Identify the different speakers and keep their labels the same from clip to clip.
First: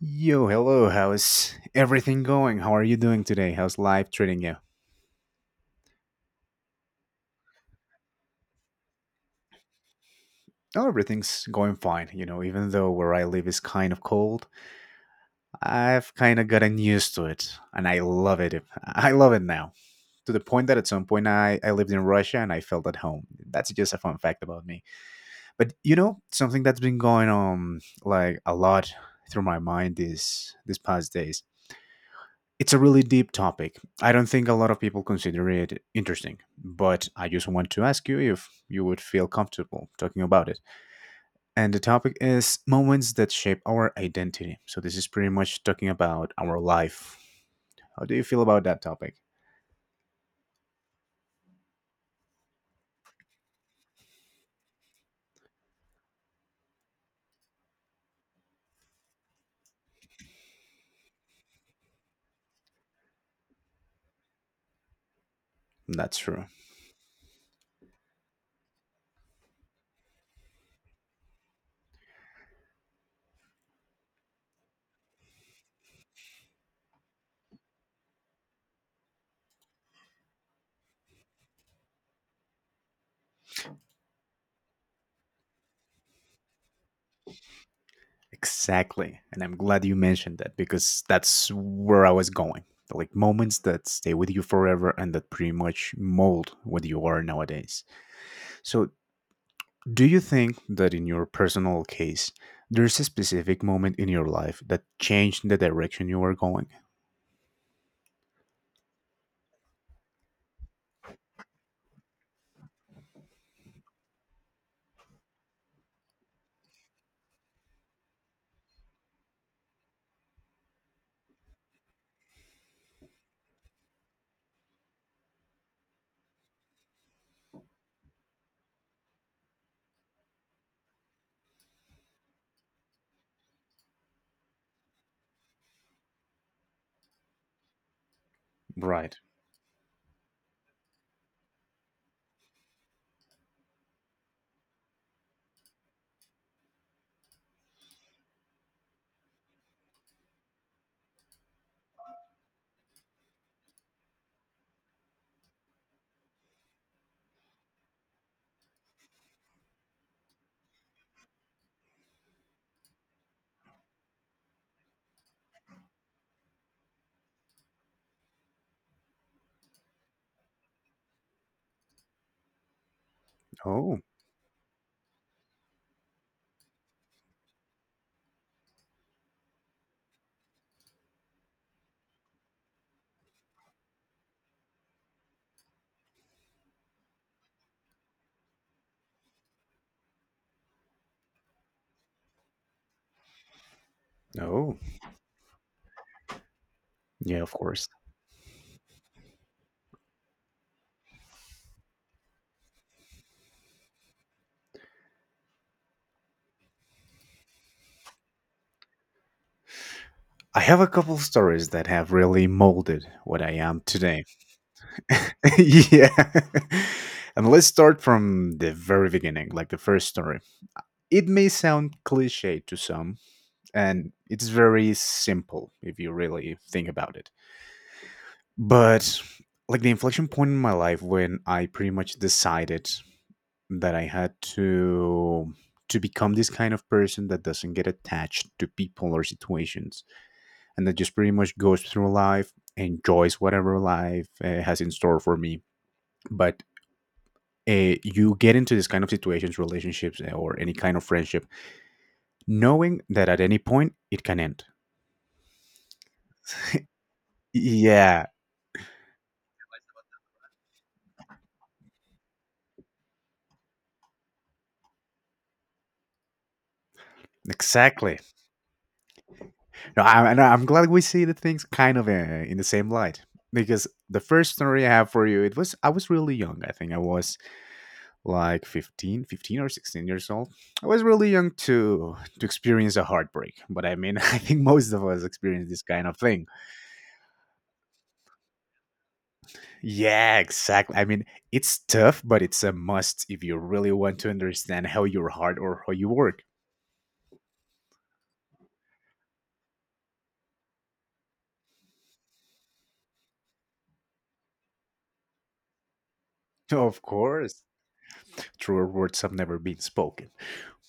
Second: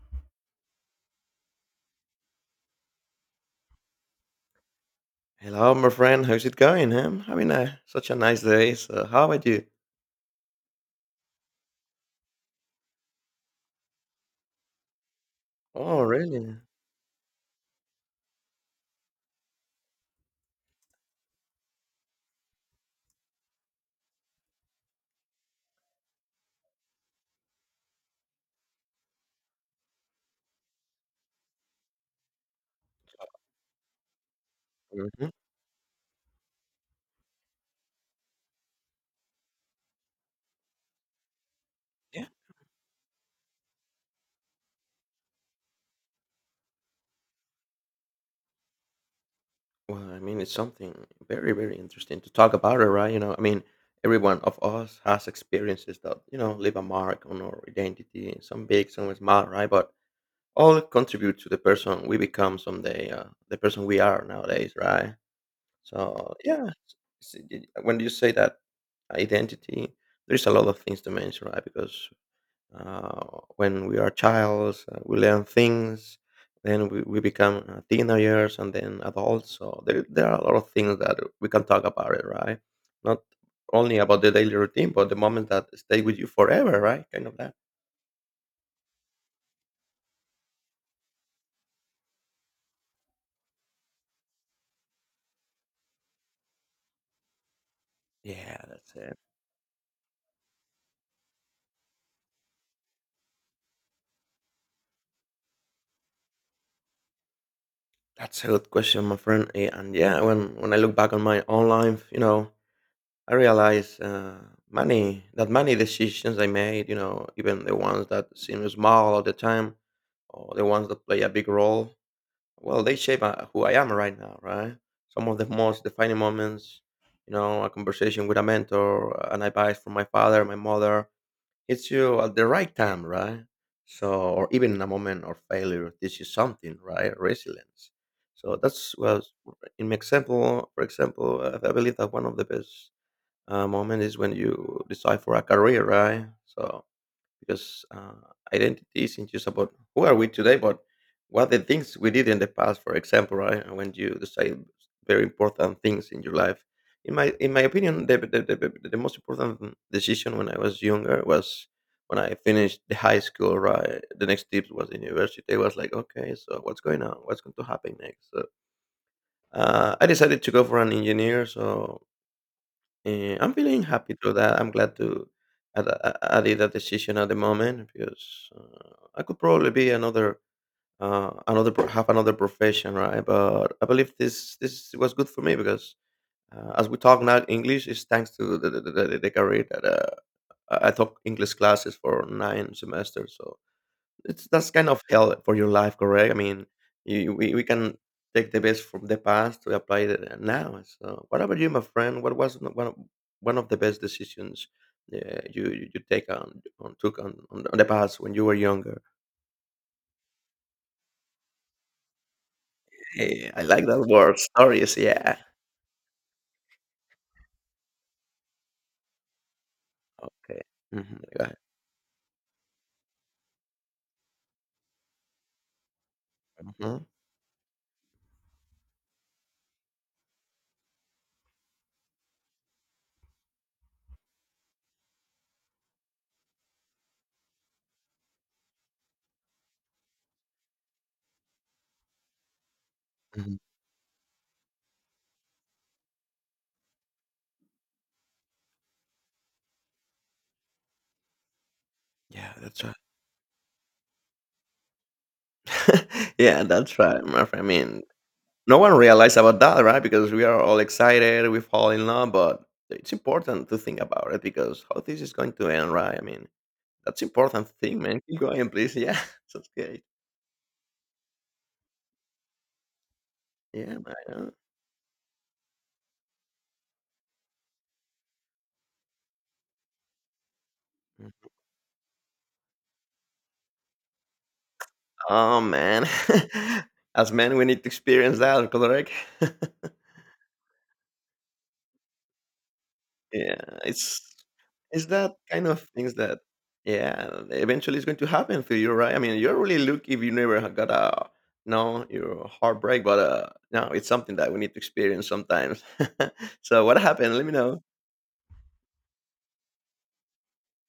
Speaker 1: Yo, hello. How's everything going? How are you doing today? How's life treating you?
Speaker 2: Hello, my friend. How's it going, huh? Having such a nice day. So, how about you?
Speaker 1: Oh, everything's going fine. You know, even though where I live is kind of cold,
Speaker 2: Oh,
Speaker 1: I've kind of
Speaker 2: really?
Speaker 1: gotten used to it, and I love it. I love it now. To the point that at some point I lived in Russia and I felt at home. That's just a fun fact about me. But you know, something that's been going on like a lot through my mind these past days. It's a really deep topic. I don't think a lot of people
Speaker 2: Hmm.
Speaker 1: consider it interesting, but I just want to ask you if you would feel comfortable talking about it. And the topic
Speaker 2: Yeah.
Speaker 1: is moments that shape our identity. So this is pretty much talking about our life. How do you feel about that topic?
Speaker 2: Well, I mean, it's something very, very interesting to talk about, right? You know, I mean, every one of us has experiences that, you know, leave a mark on our identity, some big, some small, right? But all contribute to the person we become someday, the person we are nowadays, right?
Speaker 1: That's
Speaker 2: So,
Speaker 1: true.
Speaker 2: yeah, when you say that identity, there's a lot of things to mention, right? Because when we are childs, we learn things, then we become teenagers and then adults. So there are a lot of things that we can talk about it, right? Not only about the daily routine, but the moments that stay with you forever, right? Kind of that.
Speaker 1: Exactly. And I'm glad you mentioned that because that's where I was going. Like moments that stay with you forever and that pretty much mold what you are nowadays.
Speaker 2: Yeah,
Speaker 1: So
Speaker 2: that's it.
Speaker 1: do you think that in your personal case, there's a specific moment in your life that changed the direction you were going?
Speaker 2: That's a good question, my friend. And yeah, when I look back on my own life, you know, I realize many decisions I made, you know, even the ones that seem small at the time, or the ones that play a big role. Well, they shape who I am right now, right? Some of the most defining moments, you know, a conversation with a mentor, an advice from my father, my mother, hits you at the right time, right? So, or even in a moment of failure, this is something, right? Resilience. So that's,
Speaker 1: Right.
Speaker 2: well, in my example, for example, I believe that one of the best moment is when you decide for a career, right? So because identity isn't just about who are we today, but what the things we did in the past. For example, right, and when you decide very important things in your life. In my opinion, the most important decision when I was younger was when I finished the high school. Right, the next step was the university. I was like, okay, so what's going on? What's going to happen next? So I decided to go for an engineer. So I'm feeling
Speaker 1: Oh,
Speaker 2: happy to that. I'm glad to I, I did that decision at the moment because I could probably be another have another profession, right? But I believe this was good for me because as we talk now, English is thanks to the career that I took English classes for nine semesters, so it's that's
Speaker 1: oh,
Speaker 2: kind of hell for your life, correct? I mean, you,
Speaker 1: yeah, of
Speaker 2: we
Speaker 1: course.
Speaker 2: can take the best from the past to apply it now. So, what about you, my friend? What was one of the best decisions you you you take on took on the past when you were younger?
Speaker 1: I have a couple stories that have really molded what
Speaker 2: Hey,
Speaker 1: I
Speaker 2: I
Speaker 1: am
Speaker 2: like that
Speaker 1: today.
Speaker 2: word. Stories, yeah.
Speaker 1: Yeah. And let's start from the very beginning, like the first story.
Speaker 2: Okay. Hmm.
Speaker 1: It
Speaker 2: Go.
Speaker 1: may sound cliche to some, and it's very simple if you really think
Speaker 2: Mhm,
Speaker 1: about it. But like the inflection point in my life when I pretty much decided that I had to become this kind of person that doesn't get attached to people or situations and that just pretty much goes through life, enjoys
Speaker 2: mhm.
Speaker 1: whatever life has in store for me. But you get into this kind of situations, relationships, or any kind of friendship,
Speaker 2: Yeah, that's right.
Speaker 1: knowing that at any point it can end.
Speaker 2: Yeah, that's right, my friend. I mean,
Speaker 1: Yeah,
Speaker 2: no one realized about that, right? Because we are all excited, we fall in love, but it's important to think about it, because how this is going to end, right? I mean, that's important thing,
Speaker 1: exactly.
Speaker 2: man. Keep going, please. Yeah, that's
Speaker 1: No,
Speaker 2: great.
Speaker 1: and I'm glad we see the things kind of in the same light because
Speaker 2: Yeah,
Speaker 1: the first
Speaker 2: man.
Speaker 1: story I have for you, it was I was really young. I think I was like fifteen or 16 years old. I was really young to experience a heartbreak, but I mean, I think most of us
Speaker 2: Oh
Speaker 1: experience this
Speaker 2: man,
Speaker 1: kind of thing.
Speaker 2: as men, we need to experience that, correct?
Speaker 1: Yeah, exactly. I mean, it's tough, but it's a must if you
Speaker 2: Yeah,
Speaker 1: really want
Speaker 2: it's
Speaker 1: to understand how your
Speaker 2: that
Speaker 1: heart
Speaker 2: kind
Speaker 1: or
Speaker 2: of
Speaker 1: how you
Speaker 2: things that
Speaker 1: work.
Speaker 2: yeah, eventually it's going to happen to you, right? I mean, you're really lucky if you never got a no your heartbreak, but no, it's something that we need to experience sometimes. So what
Speaker 1: Of
Speaker 2: happened? Let me
Speaker 1: course.
Speaker 2: know.
Speaker 1: Truer words have never been spoken,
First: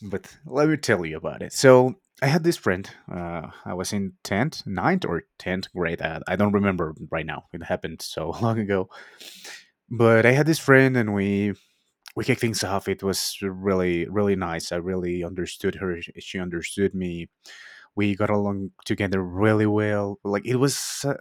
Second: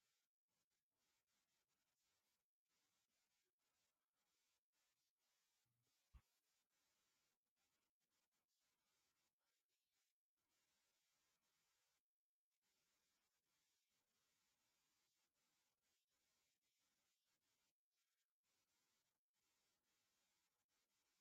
Speaker 1: but let me tell you about it. So I had this friend. I was in 10th ninth or 10th grade. I don't remember right now. It happened so long ago. But I had this friend, and we kicked things off. It was really, really nice. I really understood her. She understood me. We got along together really well. Like it was.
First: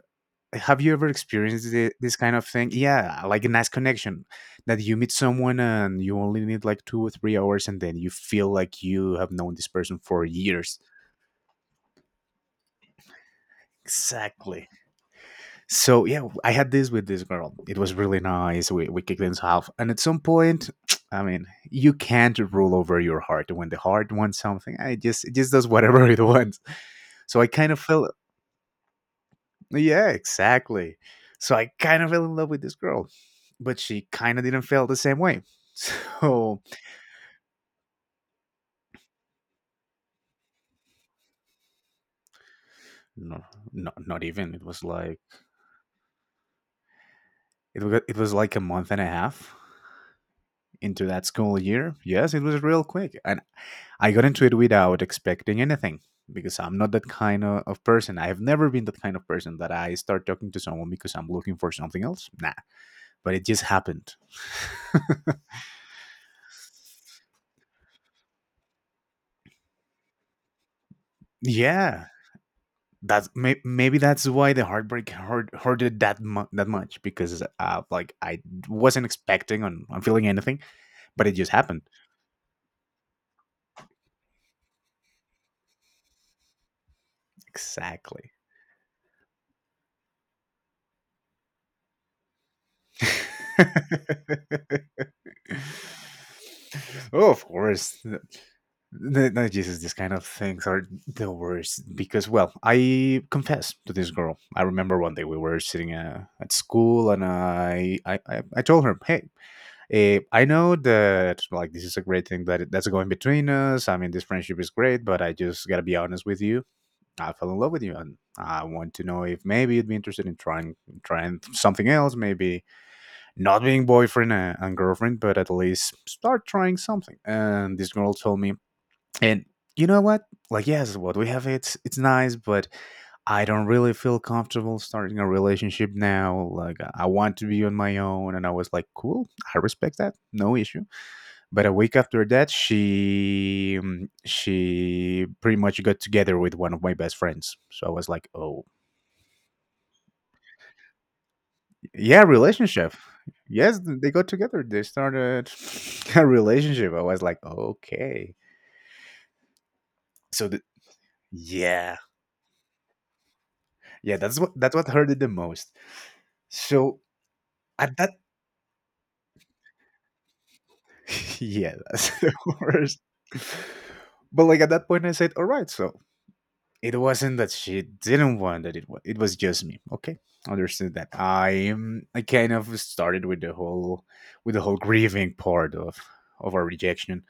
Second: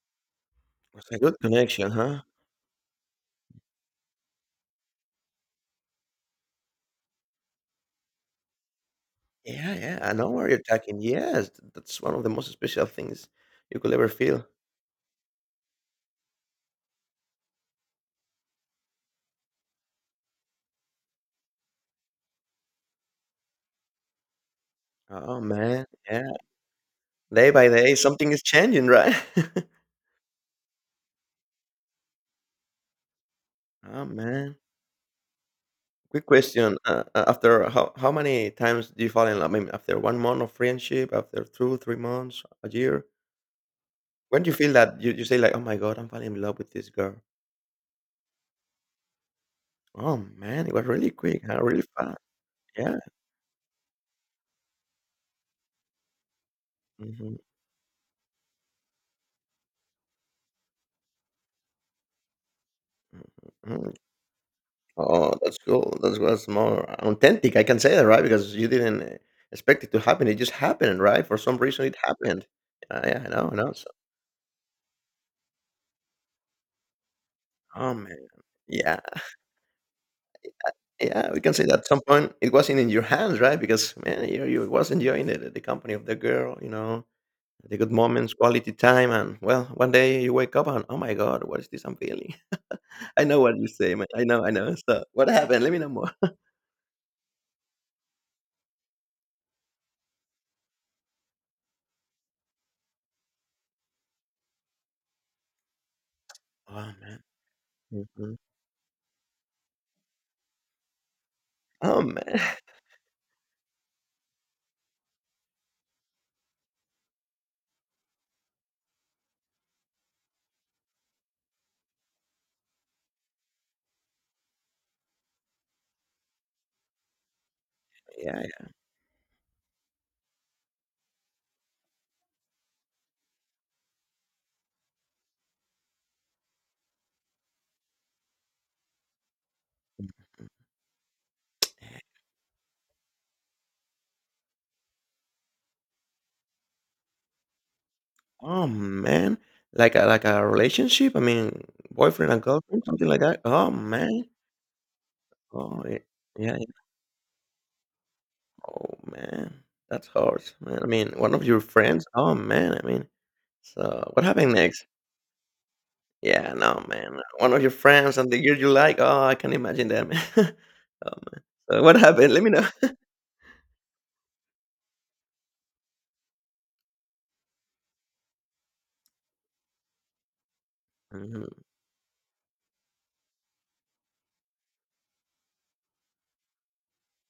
Speaker 1: Have you ever
Speaker 2: It's a good
Speaker 1: experienced
Speaker 2: connection,
Speaker 1: this
Speaker 2: huh?
Speaker 1: kind of thing? Yeah, like a nice connection that you meet someone and you only need like 2 or 3 hours, and then you feel like you have known this
Speaker 2: Yeah, yeah.
Speaker 1: person
Speaker 2: I
Speaker 1: for
Speaker 2: know where you're
Speaker 1: years.
Speaker 2: talking. Yes, that's one of the most special things you could ever feel.
Speaker 1: Exactly. So yeah, I had this with this girl. It was really nice. We kicked things off, and at some point, I mean, you can't rule over your heart. When the heart wants something, I just it
Speaker 2: Oh
Speaker 1: just does
Speaker 2: man,
Speaker 1: whatever it
Speaker 2: yeah.
Speaker 1: wants. So I
Speaker 2: Day by
Speaker 1: kind of
Speaker 2: day,
Speaker 1: fell.
Speaker 2: something is changing, right?
Speaker 1: Yeah, exactly. So I kind of fell in love with this girl, but
Speaker 2: Oh
Speaker 1: she kind of
Speaker 2: man.
Speaker 1: didn't feel the same way.
Speaker 2: Quick
Speaker 1: So
Speaker 2: question. After how many times do you fall in love? I mean, after 1 month of friendship, after two, 3 months, a year?
Speaker 1: no, no, not
Speaker 2: When do
Speaker 1: even.
Speaker 2: you
Speaker 1: It
Speaker 2: feel
Speaker 1: was
Speaker 2: that
Speaker 1: like
Speaker 2: you say, like, oh my God, I'm falling in love with this girl?
Speaker 1: it was like a month and a half
Speaker 2: Oh man, it was
Speaker 1: into
Speaker 2: really
Speaker 1: that
Speaker 2: quick,
Speaker 1: school
Speaker 2: huh? Really
Speaker 1: year.
Speaker 2: fast.
Speaker 1: Yes, it was real
Speaker 2: Yeah.
Speaker 1: quick, and I got into it without expecting anything because I'm not that
Speaker 2: hmm
Speaker 1: kind of person. I have never been that kind of person that I start talking to someone because I'm looking for something else. Nah, but it just
Speaker 2: hmm.
Speaker 1: happened.
Speaker 2: Oh, that's cool. That's more authentic. I can say that, right? Because you didn't expect it to happen. It just happened, right? For some reason, it
Speaker 1: Yeah,
Speaker 2: happened. Yeah, I know, I know. So,
Speaker 1: maybe that's why the heartbreak hurted that much because
Speaker 2: oh
Speaker 1: like
Speaker 2: man.
Speaker 1: I
Speaker 2: Yeah.
Speaker 1: wasn't expecting on feeling anything, but
Speaker 2: Yeah,
Speaker 1: it
Speaker 2: we
Speaker 1: just
Speaker 2: can say that
Speaker 1: happened.
Speaker 2: at some point it wasn't in your hands, right? Because man, you was enjoying the company of the girl, you know, the good
Speaker 1: Exactly.
Speaker 2: moments, quality time, and well, one day you wake up and oh my god, what is this I'm feeling? I know what you say, man. I know, I know. So what happened? Let me know more.
Speaker 1: Oh, of course. No, no, Jesus, these kind of things are the worst because, well, I confess to this girl. I remember one day we were sitting at
Speaker 2: Oh
Speaker 1: school,
Speaker 2: man.
Speaker 1: and
Speaker 2: Mhm.
Speaker 1: I told her, "Hey, I know that like this is
Speaker 2: Oh
Speaker 1: a great
Speaker 2: man.
Speaker 1: thing that that's going between us. I mean, this friendship is great, but I just gotta be honest with you. I fell in love with you, and I want to know if maybe you'd be interested in trying something else, maybe not being boyfriend and girlfriend, but at least start trying something." And this girl told
Speaker 2: Yeah,
Speaker 1: me,
Speaker 2: yeah.
Speaker 1: and you know what? Like, yes, what we have, it's nice, but I don't really feel comfortable starting a relationship now. Like, I want to be on my own. And I was like, cool, I respect that, no issue. But a week after that, she pretty much got together with one of my best friends. So I was like, oh.
Speaker 2: Oh man. Like a relationship? I mean,
Speaker 1: Yeah,
Speaker 2: boyfriend and girlfriend,
Speaker 1: relationship.
Speaker 2: something like that. Oh
Speaker 1: Yes, they
Speaker 2: man.
Speaker 1: got together. They started
Speaker 2: Oh yeah.
Speaker 1: a
Speaker 2: Yeah, yeah.
Speaker 1: relationship. I was like, okay.
Speaker 2: Oh man. That's hard,
Speaker 1: So the,
Speaker 2: man. I mean, one of your
Speaker 1: yeah,
Speaker 2: friends. Oh man. I mean, so,
Speaker 1: yeah.
Speaker 2: what
Speaker 1: That's what
Speaker 2: happened next?
Speaker 1: hurt it the most.
Speaker 2: Yeah, no,
Speaker 1: So
Speaker 2: man. One of your
Speaker 1: at that,
Speaker 2: friends and the girl you like. Oh, I can imagine that, man. Oh man.
Speaker 1: yeah,
Speaker 2: So what
Speaker 1: that's the
Speaker 2: happened? Let me know.
Speaker 1: worst. But like at that point, I said, all right. So it wasn't that she didn't want that. It was just me. Okay, understood that.
Speaker 2: Mhm,
Speaker 1: I kind of started with the whole grieving part of our rejection.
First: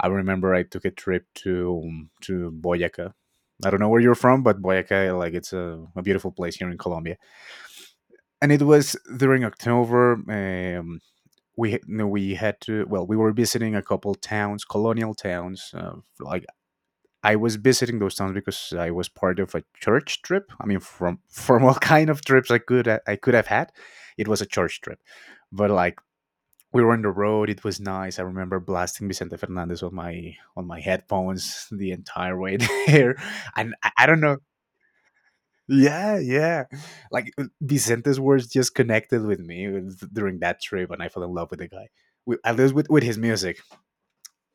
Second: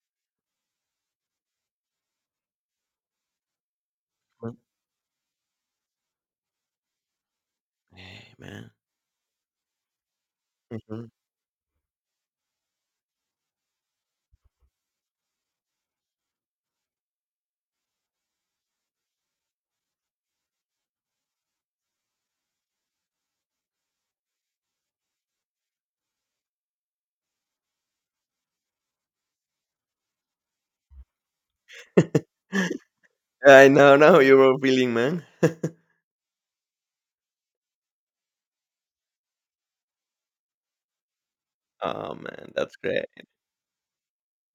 Speaker 1: I remember I took a trip to Boyaca. I don't know where you're from,
Speaker 2: mm.
Speaker 1: but Boyaca, like it's a beautiful place here in Colombia.
Speaker 2: Hey,
Speaker 1: And it
Speaker 2: man.
Speaker 1: was during October.
Speaker 2: Mhm.
Speaker 1: We had to, well, we were visiting a couple towns, colonial towns. Like I was visiting those towns because I was part of a church trip. I mean, from from what kind of trips I could have had, it was a church trip. But like we were on the road. It was nice. I remember blasting Vicente Fernandez on my headphones the entire way there,
Speaker 2: I
Speaker 1: and I
Speaker 2: know
Speaker 1: don't know.
Speaker 2: your feeling, man.
Speaker 1: Yeah, yeah. Like Vicente's words just connected with me during that trip, and I fell in love with the guy.
Speaker 2: Oh
Speaker 1: With,
Speaker 2: man,
Speaker 1: at least
Speaker 2: that's
Speaker 1: with
Speaker 2: great.
Speaker 1: his music.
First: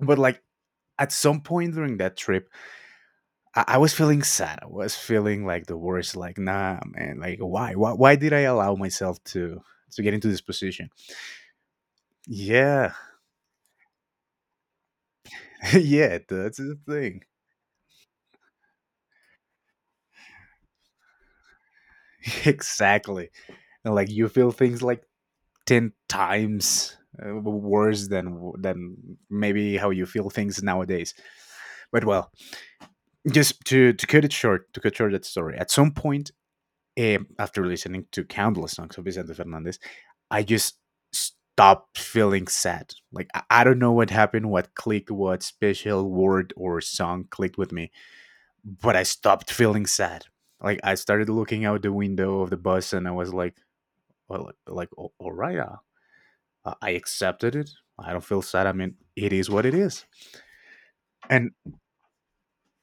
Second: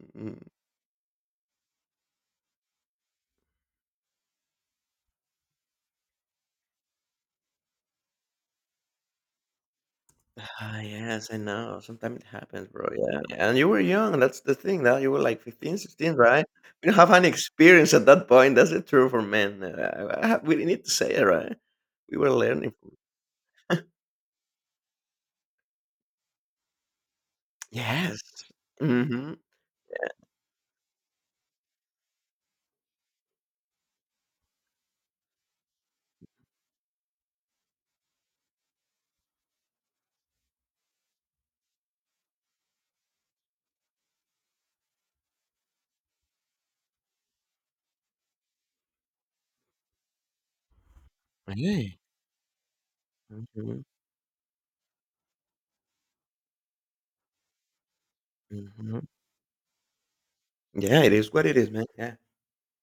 Speaker 1: But
Speaker 2: Mm.
Speaker 1: like at some point during that trip, I was feeling sad. I was feeling like the worst. Like nah, man. Like why? Why? Why did I allow myself to get into this
Speaker 2: Ah,
Speaker 1: position?
Speaker 2: yes, I know. Sometimes it happens, bro.
Speaker 1: Yeah,
Speaker 2: Yeah, yeah. And you were young. That's the thing. That you were like 15, 16,
Speaker 1: yeah.
Speaker 2: right?
Speaker 1: That's the
Speaker 2: We don't have
Speaker 1: thing.
Speaker 2: any experience at that point. That's the truth for men. We need to say it, right? We were learning.
Speaker 1: Exactly. And like you feel things like 10 times worse
Speaker 2: Yes.
Speaker 1: than
Speaker 2: Mhm.
Speaker 1: maybe how you feel things nowadays. But well, just to cut it short, to cut short that story, at some point, after listening to countless songs of Vicente Fernandez, I just stopped feeling sad. Like, I don't know what happened, what clicked, what special word or song clicked with me, but I stopped feeling sad. Like I started looking out
Speaker 2: Yeah.
Speaker 1: the window of the bus, and I was like,
Speaker 2: Mhm,
Speaker 1: well, like, all right, I accepted it. I don't feel sad. I mean,
Speaker 2: mhm.
Speaker 1: it is what it is."
Speaker 2: Yeah, it is what
Speaker 1: And
Speaker 2: it is, man. Yeah.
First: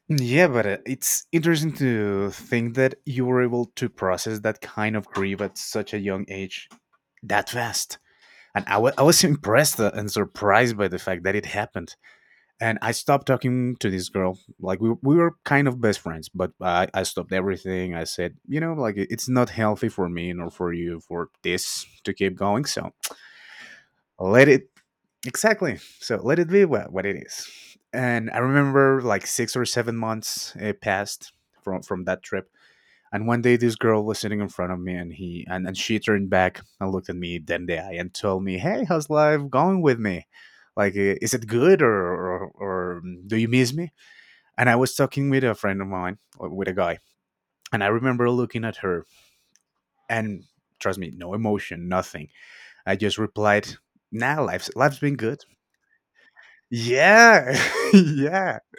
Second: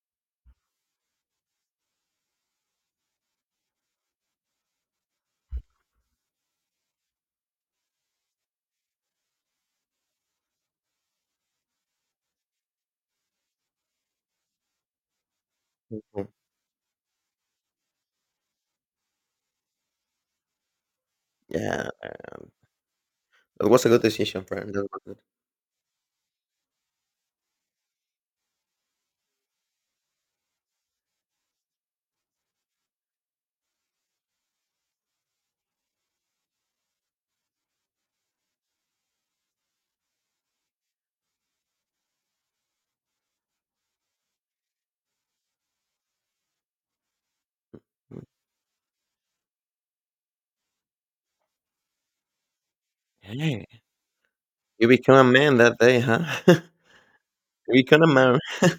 Speaker 1: yeah, but it's interesting to think that you were able to process that kind of grief at such a young age, that fast. And I was impressed and surprised by the fact that it happened. And I stopped talking to this girl. Like, we were kind of best friends,
Speaker 2: Mhm.
Speaker 1: but I stopped everything. I said, you know, like, it's not healthy for me nor for you for this
Speaker 2: Yeah,
Speaker 1: to keep going. So
Speaker 2: it was a good decision,
Speaker 1: let it—
Speaker 2: friend. That was good.
Speaker 1: Exactly. So let it be what it is. And I remember like 6 or 7 months it passed from that trip. And one day this girl was sitting in front of me, and, she turned back and looked at me then the eye and told me, "Hey, how's life going with me? Like is it good, or do you miss me?" And I was talking with a friend of mine, or with a guy, and I
Speaker 2: Mm.
Speaker 1: remember looking at her, and trust me, no emotion, nothing. I just
Speaker 2: Hey,
Speaker 1: replied, "Nah,
Speaker 2: you
Speaker 1: life's been
Speaker 2: become a
Speaker 1: good."
Speaker 2: man that day, huh?
Speaker 1: Yeah,
Speaker 2: You become a man.
Speaker 1: yeah.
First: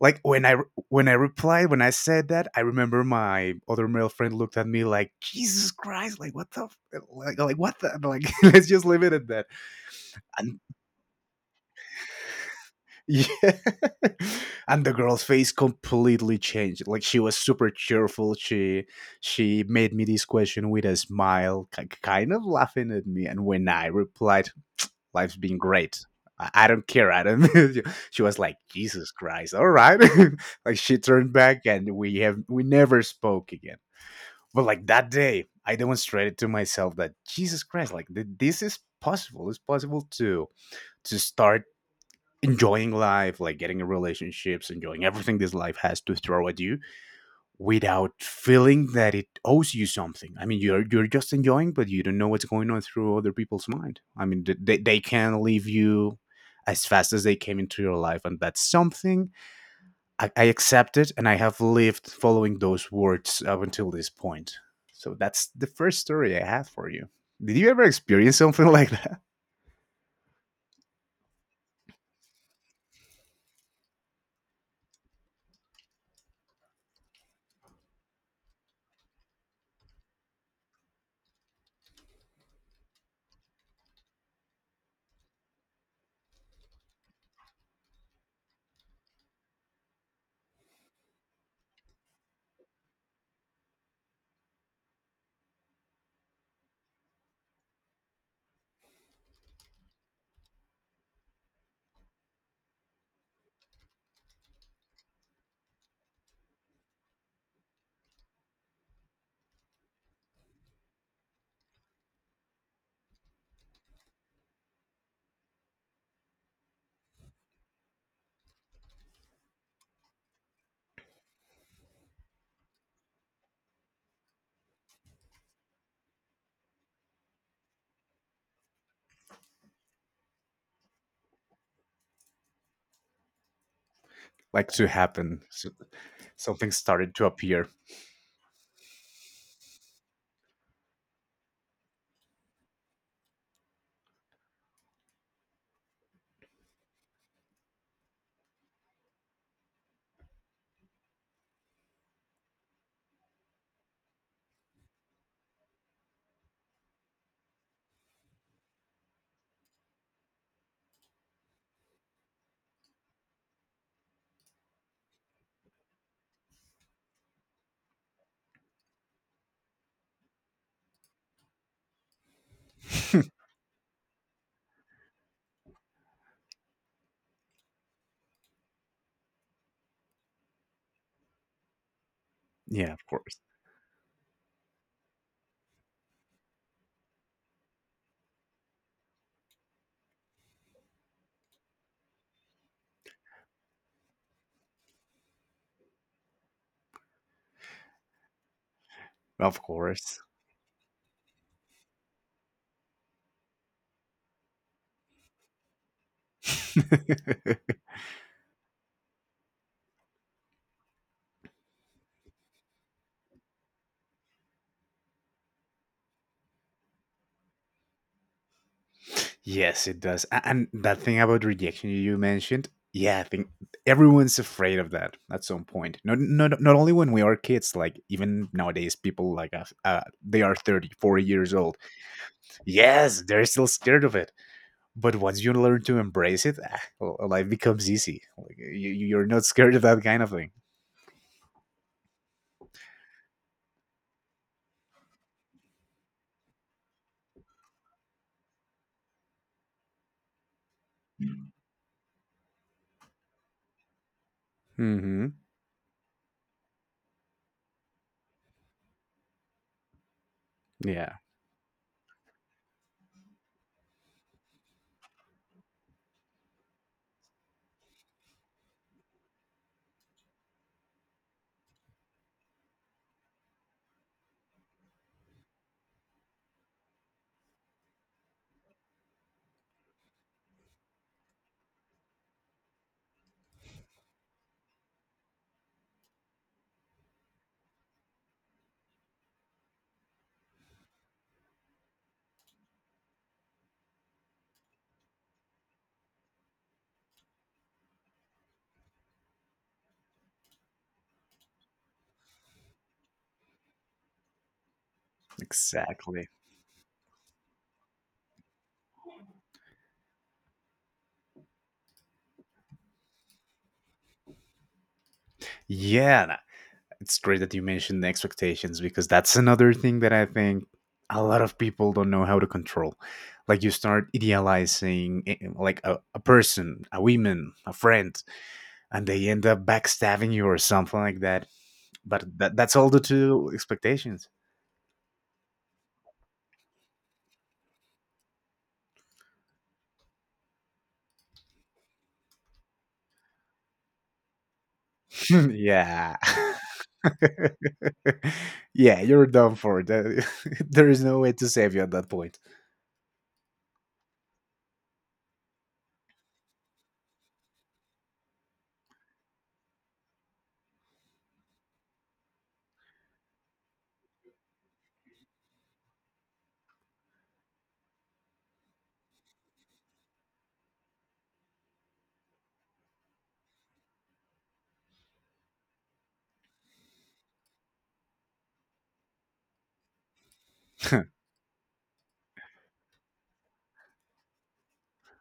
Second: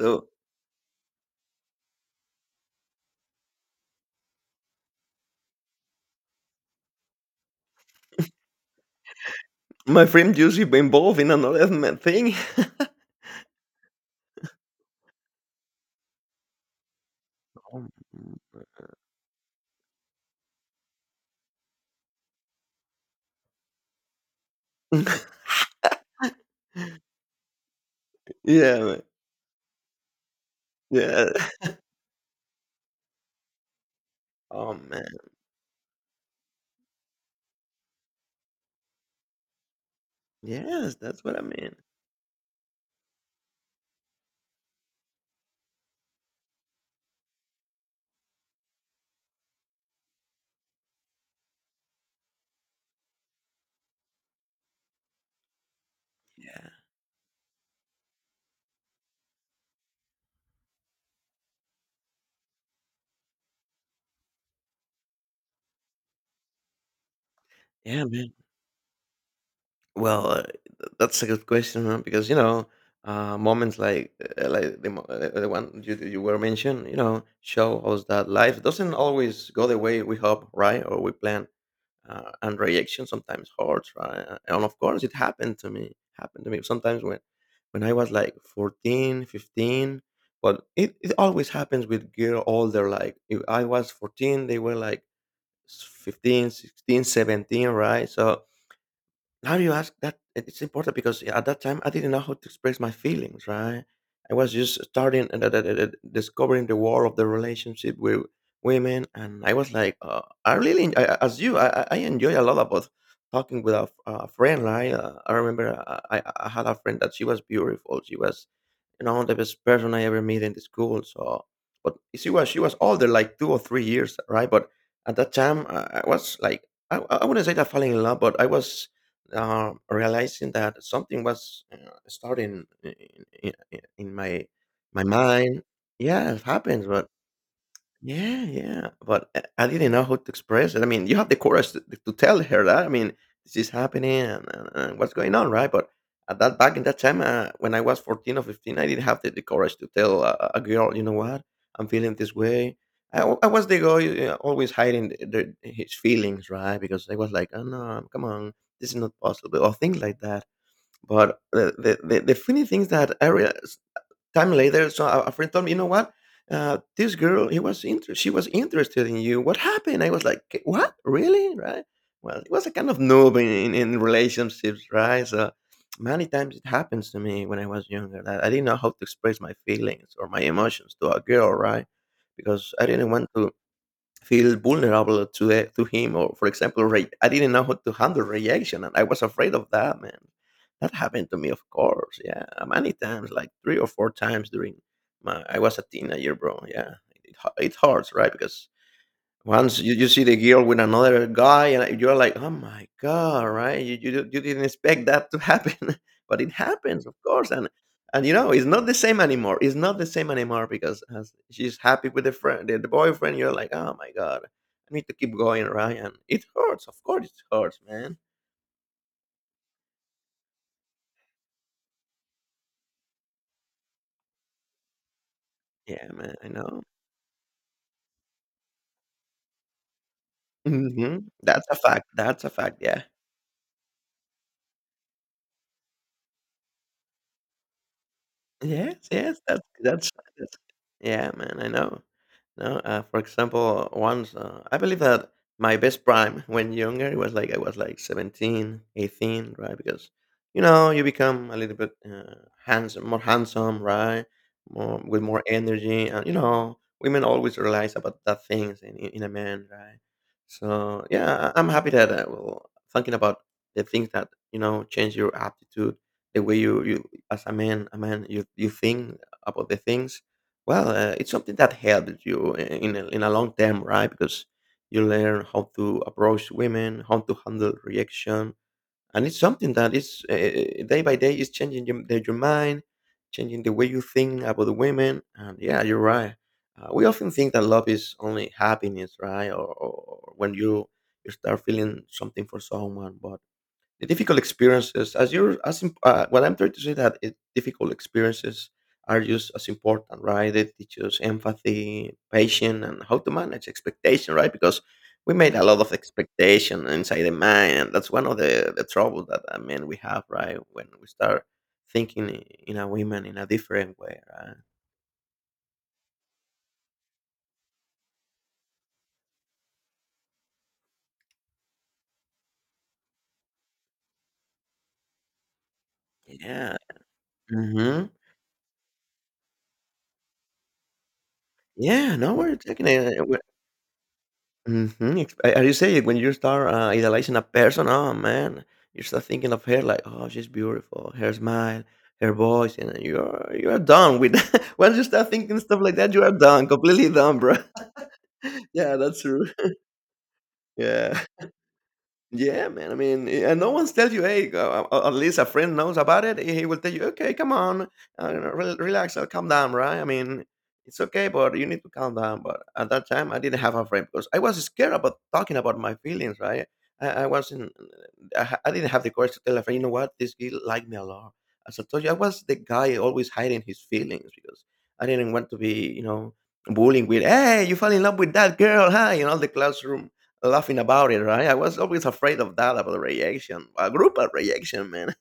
Speaker 1: Like when I replied when I said that, I remember my other male friend looked at me like Jesus Christ, like what the f—, like what the— like let's just leave it at that.
Speaker 2: my friend
Speaker 1: And
Speaker 2: Jussi be involved in another ma thing.
Speaker 1: yeah, and the girl's face completely changed. Like she was super
Speaker 2: Oh, mm,
Speaker 1: cheerful.
Speaker 2: mm.
Speaker 1: She made me this question with a smile, kind of laughing at me. And when I replied, "Life's been great. I don't care, Adam." She was like,
Speaker 2: Yeah, man.
Speaker 1: Jesus Christ, all right. Like she
Speaker 2: Yeah.
Speaker 1: turned back and we never spoke again. But
Speaker 2: Oh,
Speaker 1: like
Speaker 2: man.
Speaker 1: that day, I demonstrated to myself that Jesus Christ, like this is possible. It's possible to
Speaker 2: Yes,
Speaker 1: to
Speaker 2: that's what I
Speaker 1: start
Speaker 2: mean.
Speaker 1: enjoying life, like getting in relationships, enjoying everything this life has to throw at you without feeling that it owes you something. I mean, you're just enjoying, but you don't know what's going on through other people's mind. I mean, they can leave you
Speaker 2: Yeah.
Speaker 1: as fast as they came into your life, and that's something I accept it, and I have lived following those words up until this point. So that's the first story I have for you. Did you ever
Speaker 2: Yeah, man.
Speaker 1: experience something like that?
Speaker 2: Well, that's a good question, huh? Because you know, moments like the one you were mentioned, you know, show us that life doesn't always go the way we hope, right? Or we plan, and reaction sometimes hurts, right? And of course, it happened to me. Happened to me sometimes when I was like 14, 15. But it always happens with girl older. Like if I was 14, they were like 15, 16, 17, right? So now you ask that, it's important because yeah, at that time I didn't know how to express my feelings, right? I was just starting and discovering the war of the relationship with women, and I was like, I really, as you, I enjoy a lot about talking with a friend, right? I remember I had a friend that she was beautiful, she was, you know, the best person I ever met in the school. So, but she was older, like 2 or 3 years, right? But at that time, I was like, I wouldn't say that falling in love, but I was realizing that something was starting in my
Speaker 1: Like to happen,
Speaker 2: mind.
Speaker 1: so-
Speaker 2: Yeah, it
Speaker 1: something
Speaker 2: happens, but
Speaker 1: started to appear.
Speaker 2: yeah, but I didn't know how to express it. I mean, you have the courage to tell her that. I mean, this is happening and, what's going on, right? But at that, back in that time, when I was 14 or 15, I didn't have the courage to tell a girl, you know what, I'm feeling this way. I was the guy always hiding his feelings, right? Because I was like, oh no, come on, this is not possible, or things like that. But the funny things that I realized time later, so a friend told me, you know what? This girl, she was interested in you. What happened? I was like, "K- what? Really?" Right? Well, it was a kind of noob in relationships, right? So many times it happens to me when I was younger that I didn't know how to express my feelings or my emotions to a girl, right? Because I
Speaker 1: Yeah, of
Speaker 2: didn't want
Speaker 1: course,
Speaker 2: to feel vulnerable to to him. Or for example I didn't know how to handle rejection, and I was afraid of that, man. That happened to me, of course, yeah, many times, like three or four times during my— I was a teenager, bro. Yeah, it hurts, right? Because
Speaker 1: of
Speaker 2: once you
Speaker 1: course.
Speaker 2: see the girl with another guy, and you're like, "Oh my god!" Right? You didn't expect that to happen, but it happens, of course. And and you know, it's not the same anymore. It's not the same anymore because as she's happy with the friend, the boyfriend. You're like, "Oh my god, I need to keep going, right?" And it hurts. Of course, it hurts, man.
Speaker 1: Yes, it does. A- And that thing about rejection you mentioned, yeah, I think everyone's afraid of that at some point.
Speaker 2: Yeah,
Speaker 1: Not
Speaker 2: man. I
Speaker 1: not not
Speaker 2: know.
Speaker 1: only when we are kids, like even nowadays people like us, they are 30, 40 years
Speaker 2: That's
Speaker 1: old.
Speaker 2: a fact. That's a fact. Yeah.
Speaker 1: Yes, they're still scared of it. But once you learn to embrace it, ah, life becomes easy. Like
Speaker 2: Yes,
Speaker 1: you're
Speaker 2: yes,
Speaker 1: not
Speaker 2: that's
Speaker 1: scared of that
Speaker 2: that's
Speaker 1: kind of thing.
Speaker 2: that's yeah, man, I know. No, for example, once I believe that my best prime when younger, it was like I was like 17, 18, right? Because you know you become a little bit handsome, more handsome, right? More, with
Speaker 1: Mhm.
Speaker 2: more energy, and you know women always realize about that things in in a man, right? So
Speaker 1: Yeah.
Speaker 2: yeah, I'm happy that well, thinking about the things that you know change your aptitude, the way you as a man, you think about the things. Well, it's something that helps you in in a long term, right? Because you learn how to approach women, how to handle reaction, and it's something that is day by day is changing your mind, changing the way you think about the women. And yeah, you're right. We often think that love is only happiness, right? Or when you start feeling something for someone, but the difficult experiences as what I'm trying to say that difficult experiences are just as important, right? They teach us empathy, patience, and how to manage expectation, right? Because we made a lot of
Speaker 1: Exactly.
Speaker 2: expectation inside the mind, and that's one of the trouble that, I mean, we have, right, when we start thinking in a woman in a different way, right?
Speaker 1: Yeah, it's great that you mentioned the expectations because that's another thing that I think a lot of people don't know how to control. Like you start idealizing like a
Speaker 2: Yeah.
Speaker 1: person, a woman, a
Speaker 2: hmm
Speaker 1: friend, and they end up backstabbing you or something like that.
Speaker 2: yeah,
Speaker 1: But
Speaker 2: no, we're
Speaker 1: that's
Speaker 2: taking
Speaker 1: all due
Speaker 2: it.
Speaker 1: to expectations.
Speaker 2: Mhm, ex as you say, when you start, idolizing a person, oh, man, you start thinking of her like, "Oh, she's beautiful, her smile, her voice," and you're done with that. Once you start thinking stuff like that,
Speaker 1: Yeah.
Speaker 2: you are done, completely done, bro. Yeah,
Speaker 1: Yeah,
Speaker 2: that's
Speaker 1: you're
Speaker 2: true.
Speaker 1: done for. There there is no
Speaker 2: Yeah.
Speaker 1: way to save you at that point.
Speaker 2: Yeah, man. I mean, and no one's tell you, hey, at least a friend knows about it. He will tell you, okay, come on, you know, relax, calm down, right? I mean, it's okay, but you need to calm down. But at that time, I didn't have a friend because I was scared about talking about my feelings, right? I wasn't, I, ha- I didn't have the courage to tell a friend, you know what, this girl liked me a lot. As I told you, I was the guy always hiding his feelings because I didn't want to be, you know, bullying with, hey, you fell in love with that girl, huh? In all the classroom laughing about it, right? I was always afraid of that, about reaction, a group of reaction, man.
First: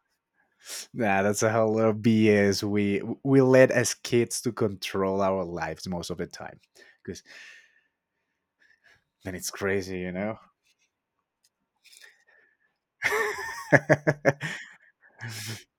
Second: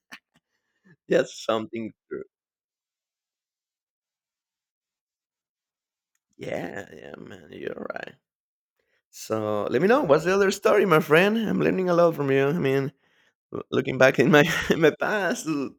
Speaker 1: Yeah,
Speaker 2: That's
Speaker 1: that's a whole lot
Speaker 2: something.
Speaker 1: of BS. We let as kids to control our lives most of the time,
Speaker 2: Yeah, yeah,
Speaker 1: because
Speaker 2: man. You're right.
Speaker 1: then it's
Speaker 2: So let me
Speaker 1: crazy,
Speaker 2: know
Speaker 1: you
Speaker 2: what's the
Speaker 1: know.
Speaker 2: other story, my friend. I'm learning a lot from you. I mean, looking back in my in my past,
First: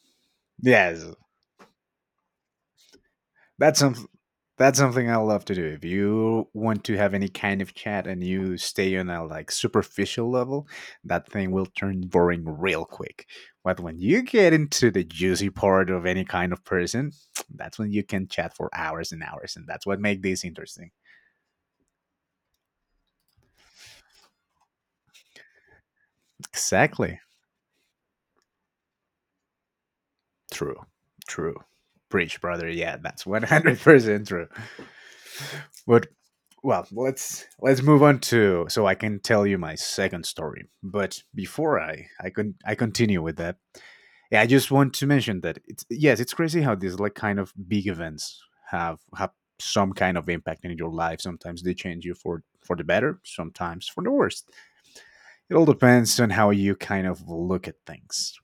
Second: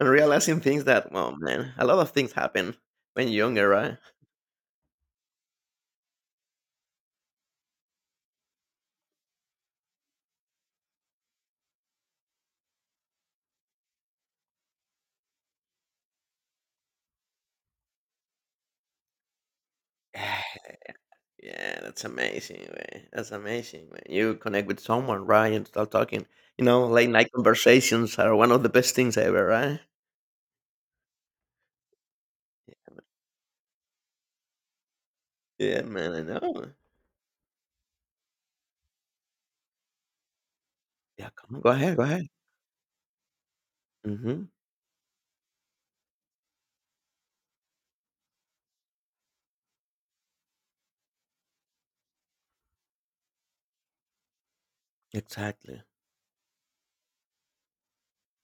Speaker 2: and realizing things
Speaker 1: Yes,
Speaker 2: that, well, man, a lot of things happen when you're younger,
Speaker 1: that's
Speaker 2: right?
Speaker 1: some that's something I love to do. If you want to have any kind of chat and you stay on a like superficial level, that thing will turn boring real quick. But when you get into the juicy part of any kind of person, that's when you can chat for hours and hours, and that's what makes this interesting.
Speaker 2: Yeah, yeah, that's amazing, man. That's amazing, man. You connect with someone, right, and start talking. You know, late
Speaker 1: Exactly.
Speaker 2: night conversations are one of the best things ever, right?
Speaker 1: True. True. Preach, brother. Yeah, that's 100% true.
Speaker 2: Yeah,
Speaker 1: But
Speaker 2: man, I know.
Speaker 1: well, let's move on to so I can tell you my second story. But
Speaker 2: Yeah, come on, go
Speaker 1: before
Speaker 2: ahead, go ahead.
Speaker 1: I continue with that, yeah, I
Speaker 2: Mhm,
Speaker 1: just want to mention that it's yes, it's crazy how these like kind of big events have some kind of impact in your life. Sometimes they change you for the better, sometimes for the worst. It all
Speaker 2: exactly.
Speaker 1: depends on how you kind of look at things.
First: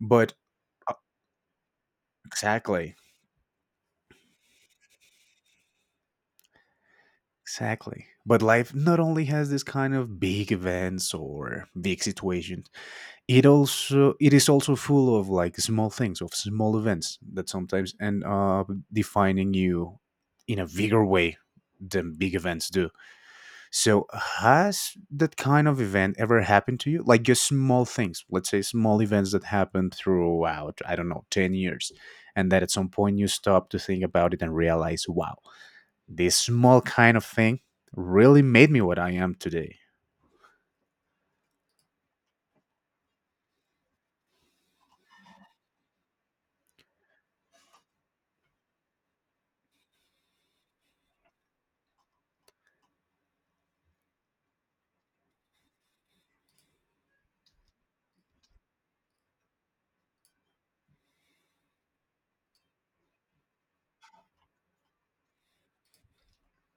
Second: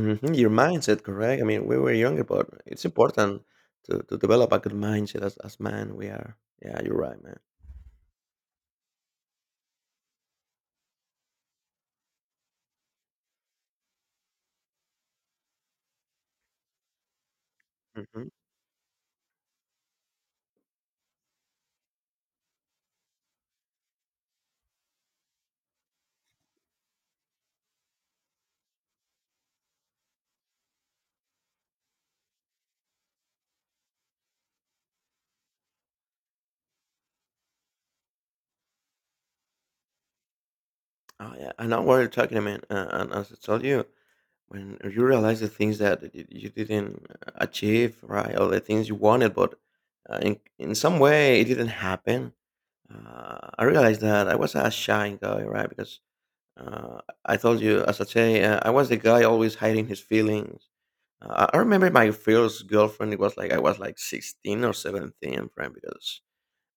Speaker 1: But
Speaker 2: your
Speaker 1: uh,
Speaker 2: mindset, correct? I mean, we were younger, but it's
Speaker 1: exactly,
Speaker 2: important to develop a good mindset as man we are. Yeah, you're right, man.
Speaker 1: Exactly. But life not only has this kind of big events or big situations, it is also full of like small things, of small events that sometimes end
Speaker 2: Mhm.
Speaker 1: up defining you in a bigger way than big events do. So has that kind of event ever happened to you? Like just small things, let's say small events that happened throughout, I don't know, 10 years, and that at some point you stop to think about it and realize, wow, this small kind of thing really made me what I am today.
Speaker 2: Oh, yeah, I know what you're talking about, and as I told you, when you realize the things that you didn't achieve, right, or the things you wanted, but in some way it didn't happen. I realized that I was a shy guy, right? Because Uh, I told you, as I say, I was the guy always hiding his feelings. I remember my first girlfriend. It was like I was like 16 or 17, friend, because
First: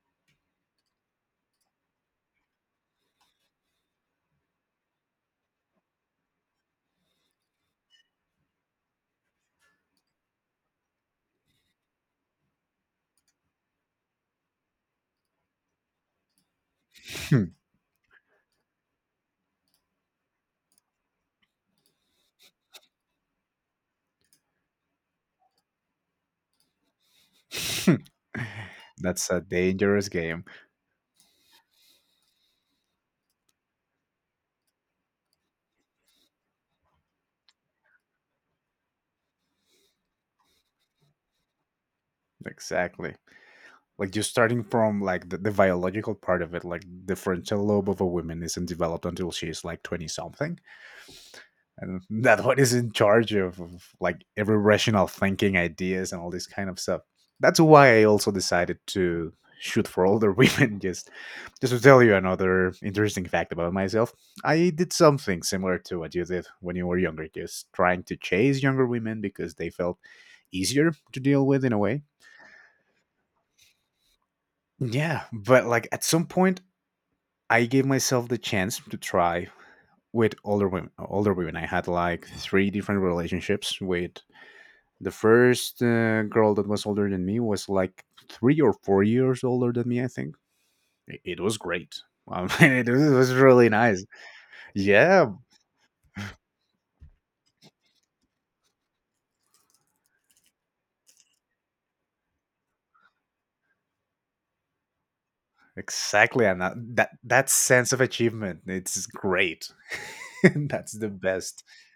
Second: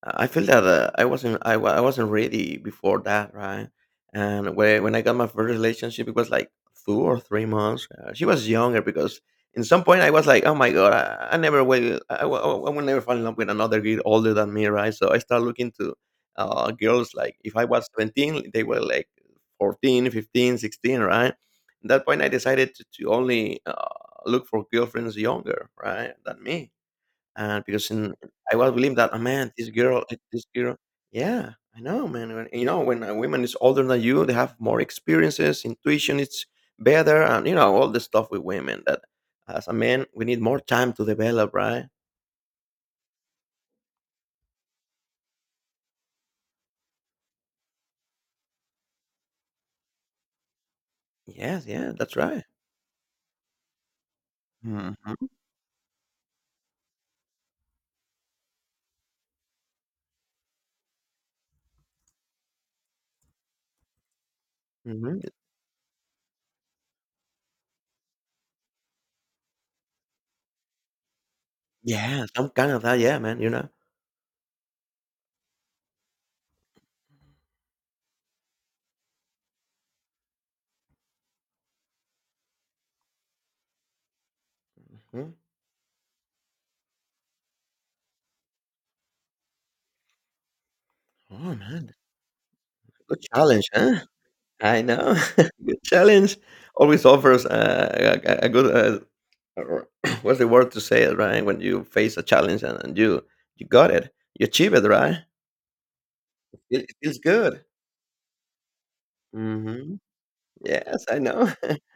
Speaker 2: I feel that I wasn't ready before that, right? And when when I got my first relationship, it was like 2 or 3 months. She was younger because in some point I was like, oh my god, I never will I will never fall in love with another girl older than me, right? So I started looking to girls, like if I was 17, they were like 14, 15, 16, right? At that point, I decided to, only look for girlfriends younger, right, than me, and because I was believing that, oh
Speaker 1: That's a
Speaker 2: man, this girl,
Speaker 1: dangerous
Speaker 2: eh,
Speaker 1: game.
Speaker 2: this girl, yeah, I know, man. When, you know, when a woman is older than you, they have more experiences, intuition is better, and you know all the stuff with women that, as a man, we need more time to develop, right?
Speaker 1: Exactly. Like you're starting from like the biological part of it, like the frontal lobe of a woman isn't developed until she's like 20 something.
Speaker 2: Yes, yeah,
Speaker 1: And
Speaker 2: that's
Speaker 1: that
Speaker 2: right.
Speaker 1: one is in charge of like every rational
Speaker 2: hmm
Speaker 1: thinking ideas and all this kind of stuff. That's why I also decided to shoot for older women, just to tell you another interesting fact about myself. I did
Speaker 2: hmm
Speaker 1: something similar to what you did when you were younger, just trying to chase younger women because they felt easier to deal with in a way.
Speaker 2: Yeah, some kind of that, yeah, man. You know.
Speaker 1: Yeah, but like at some point I gave myself the chance to try with older women. Older women, I had like three different relationships with. The
Speaker 2: Mhm.
Speaker 1: first girl that was older than me was like 3 or 4 years older than me, I think. It was
Speaker 2: Oh man,
Speaker 1: great. I mean, it
Speaker 2: good
Speaker 1: was
Speaker 2: challenge,
Speaker 1: really
Speaker 2: huh?
Speaker 1: nice.
Speaker 2: I know.
Speaker 1: Yeah,
Speaker 2: Good challenge always offers a good or- what's the word to say it right when you face a challenge, and you got it, you achieve it, right?
Speaker 1: exactly. And
Speaker 2: It feels
Speaker 1: that
Speaker 2: good.
Speaker 1: sense of achievement, it's great.
Speaker 2: hmm
Speaker 1: That's
Speaker 2: yes,
Speaker 1: the
Speaker 2: I know.
Speaker 1: best.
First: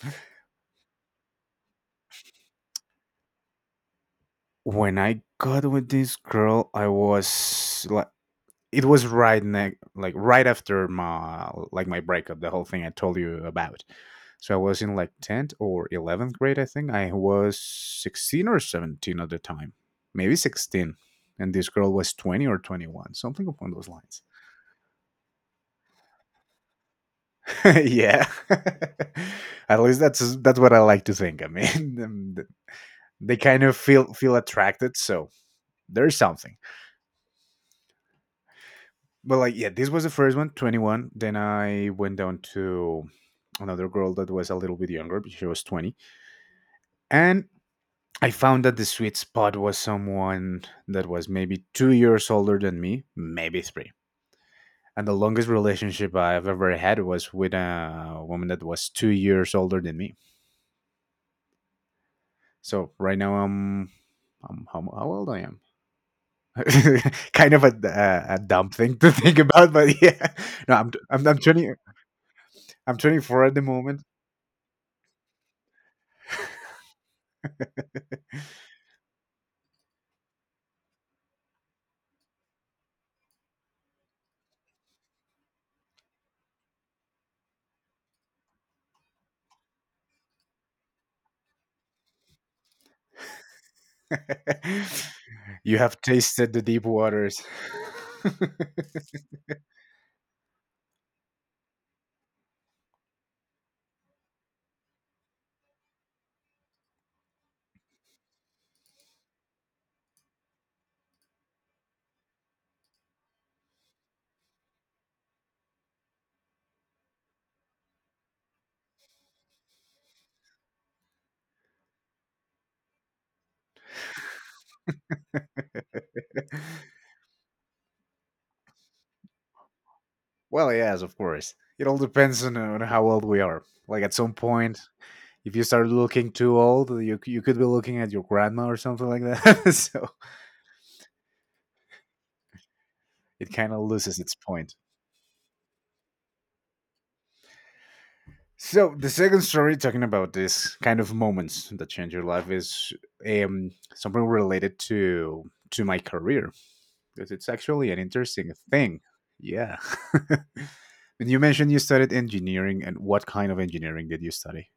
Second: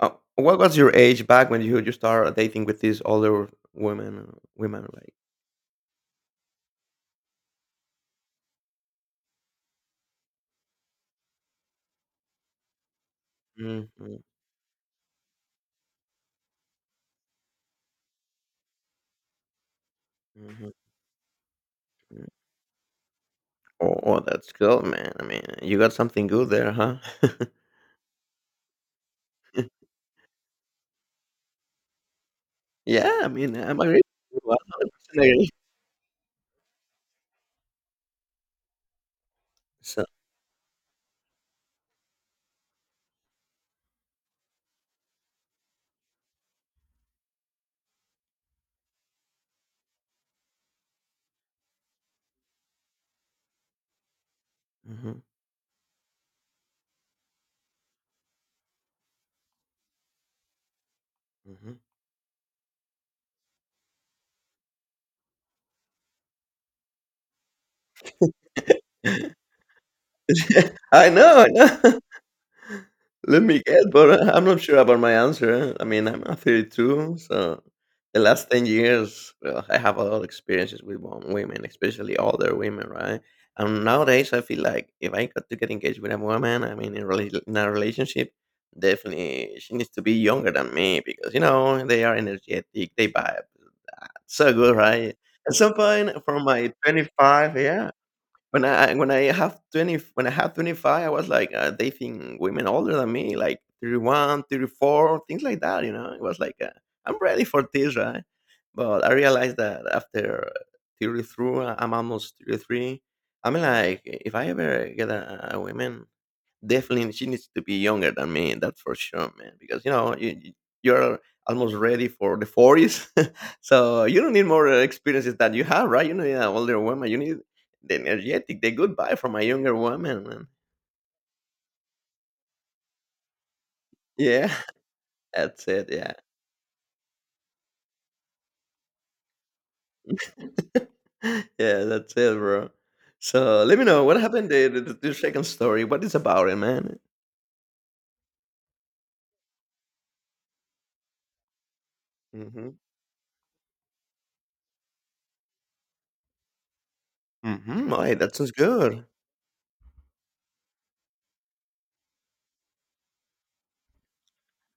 Speaker 2: What was your age back when you start dating with these older women
Speaker 1: When
Speaker 2: like
Speaker 1: I got with this girl, I was li- it was right ne- like right after my my breakup, the whole thing I told you about.
Speaker 2: mm mm,
Speaker 1: So I was in like 10th or 11th grade, I think I was 16 or 17 at the time, maybe
Speaker 2: mhm,
Speaker 1: 16. And this girl was
Speaker 2: mm.
Speaker 1: 20 or 21, something upon those
Speaker 2: Oh, oh,
Speaker 1: lines.
Speaker 2: that's cool, man. I mean, you got something good there, huh?
Speaker 1: Yeah, at least that's what I like to think, I mean. um, th-
Speaker 2: Yeah, I
Speaker 1: they
Speaker 2: mean,
Speaker 1: kind of
Speaker 2: I'm agree.
Speaker 1: feel attracted,
Speaker 2: 100%
Speaker 1: so
Speaker 2: agree.
Speaker 1: there's something. But like, yeah, this was
Speaker 2: So
Speaker 1: the first one, 21. Then I went down to another girl that was a little bit younger, but she was 20. And I found that the sweet spot was someone that was maybe 2 years older than me, maybe three. And the
Speaker 2: mhm,
Speaker 1: longest relationship I've ever had was with a woman that was 2 years older than me.
Speaker 2: mhm.
Speaker 1: So right now I'm how old I am? Kind of a dumb thing to think about, but yeah, no, I'm
Speaker 2: I
Speaker 1: I'm, I'm
Speaker 2: know, I
Speaker 1: 20,
Speaker 2: know.
Speaker 1: I'm
Speaker 2: Let
Speaker 1: 24 at the
Speaker 2: me guess,
Speaker 1: moment.
Speaker 2: but I'm not sure about my answer. I mean, I'm 32, so the last 10 years, well, I have a lot of experiences with women, especially older women, right? And nowadays, I feel like if I got to get engaged with a woman, I mean, in a relationship, definitely she needs to be younger than me because, you know, they are energetic, they vibe so good, right? At some
Speaker 1: You have
Speaker 2: point, from
Speaker 1: tasted the
Speaker 2: my
Speaker 1: deep waters.
Speaker 2: 25, yeah, when I have 20 when I had 25, I was like dating women older than me, like 31, 34, things like that, you know. It was like I'm ready for this, right? But I realized that after 33, I'm almost 33. I'm like, if I ever get a woman, definitely, she needs to be younger than me. That's for sure, man. Because you know you're almost ready for the 40s, so you don't need more experiences that you have, right? You need an older woman. You need the energetic, the good vibe from a younger woman, man.
Speaker 1: Well, yes, of course. It all depends on how old we are. Like at some
Speaker 2: Yeah,
Speaker 1: point, if you
Speaker 2: that's
Speaker 1: start
Speaker 2: it. Yeah,
Speaker 1: looking too old, you could be looking at your grandma or something like that. So
Speaker 2: yeah, that's it, bro.
Speaker 1: it
Speaker 2: So
Speaker 1: kind
Speaker 2: let
Speaker 1: of
Speaker 2: me know
Speaker 1: loses
Speaker 2: what
Speaker 1: its
Speaker 2: happened to
Speaker 1: point.
Speaker 2: the second story. What is about it, man?
Speaker 1: So the second story, talking about this kind of moments that change your life,
Speaker 2: Mm-hmm.
Speaker 1: is something related to my career, because it's
Speaker 2: Mm-hmm.
Speaker 1: actually an
Speaker 2: Why? That sounds
Speaker 1: interesting thing.
Speaker 2: good.
Speaker 1: Yeah. And you mentioned you studied engineering, and what kind of engineering did you study?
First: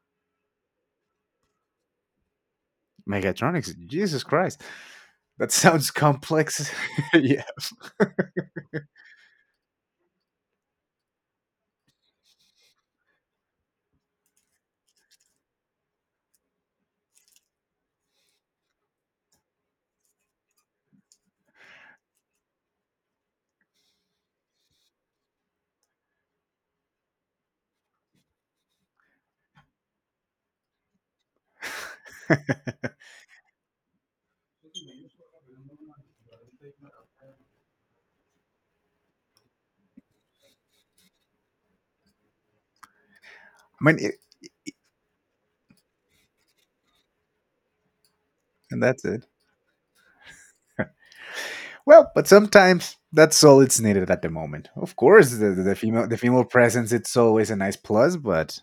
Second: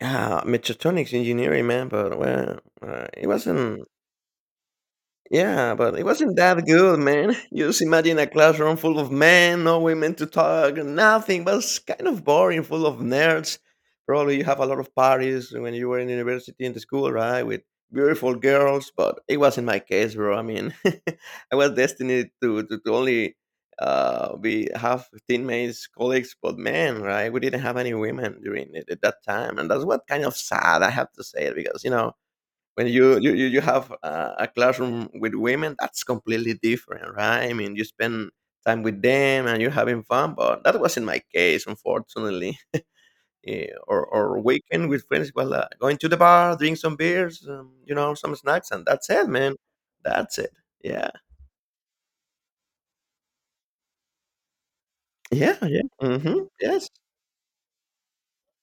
Speaker 2: Yeah, mechatronics engineering, man. But well, it
Speaker 1: Mechatronics.
Speaker 2: wasn't.
Speaker 1: Jesus Christ, that
Speaker 2: Yeah,
Speaker 1: sounds
Speaker 2: but it wasn't that
Speaker 1: complex.
Speaker 2: good, man.
Speaker 1: Yeah,
Speaker 2: You just imagine a classroom full of men, no women to talk, nothing. It was kind of boring, full of nerds. Probably you have a lot of parties when you were in university and the school, right? With beautiful girls, but it wasn't my case, bro. I mean, I was destined to only be have teammates, colleagues, but man, right? We didn't have any women during it at that time, and that's what kind of sad I have to say, because you know when you have a classroom with women, that's completely different, right? I mean, you spend time with them and you're having fun, but that wasn't my case, unfortunately. Eh,
Speaker 1: I mean, it-
Speaker 2: or weekend with friends, well, going to the bar, drink some beers, you know, some snacks,
Speaker 1: and
Speaker 2: and
Speaker 1: that's
Speaker 2: that's
Speaker 1: it.
Speaker 2: it, man. That's it. Yeah.
Speaker 1: Well, but sometimes that's all it's needed at the moment. Of course,
Speaker 2: Yeah
Speaker 1: the female
Speaker 2: yes,
Speaker 1: presence, it's always a nice plus, but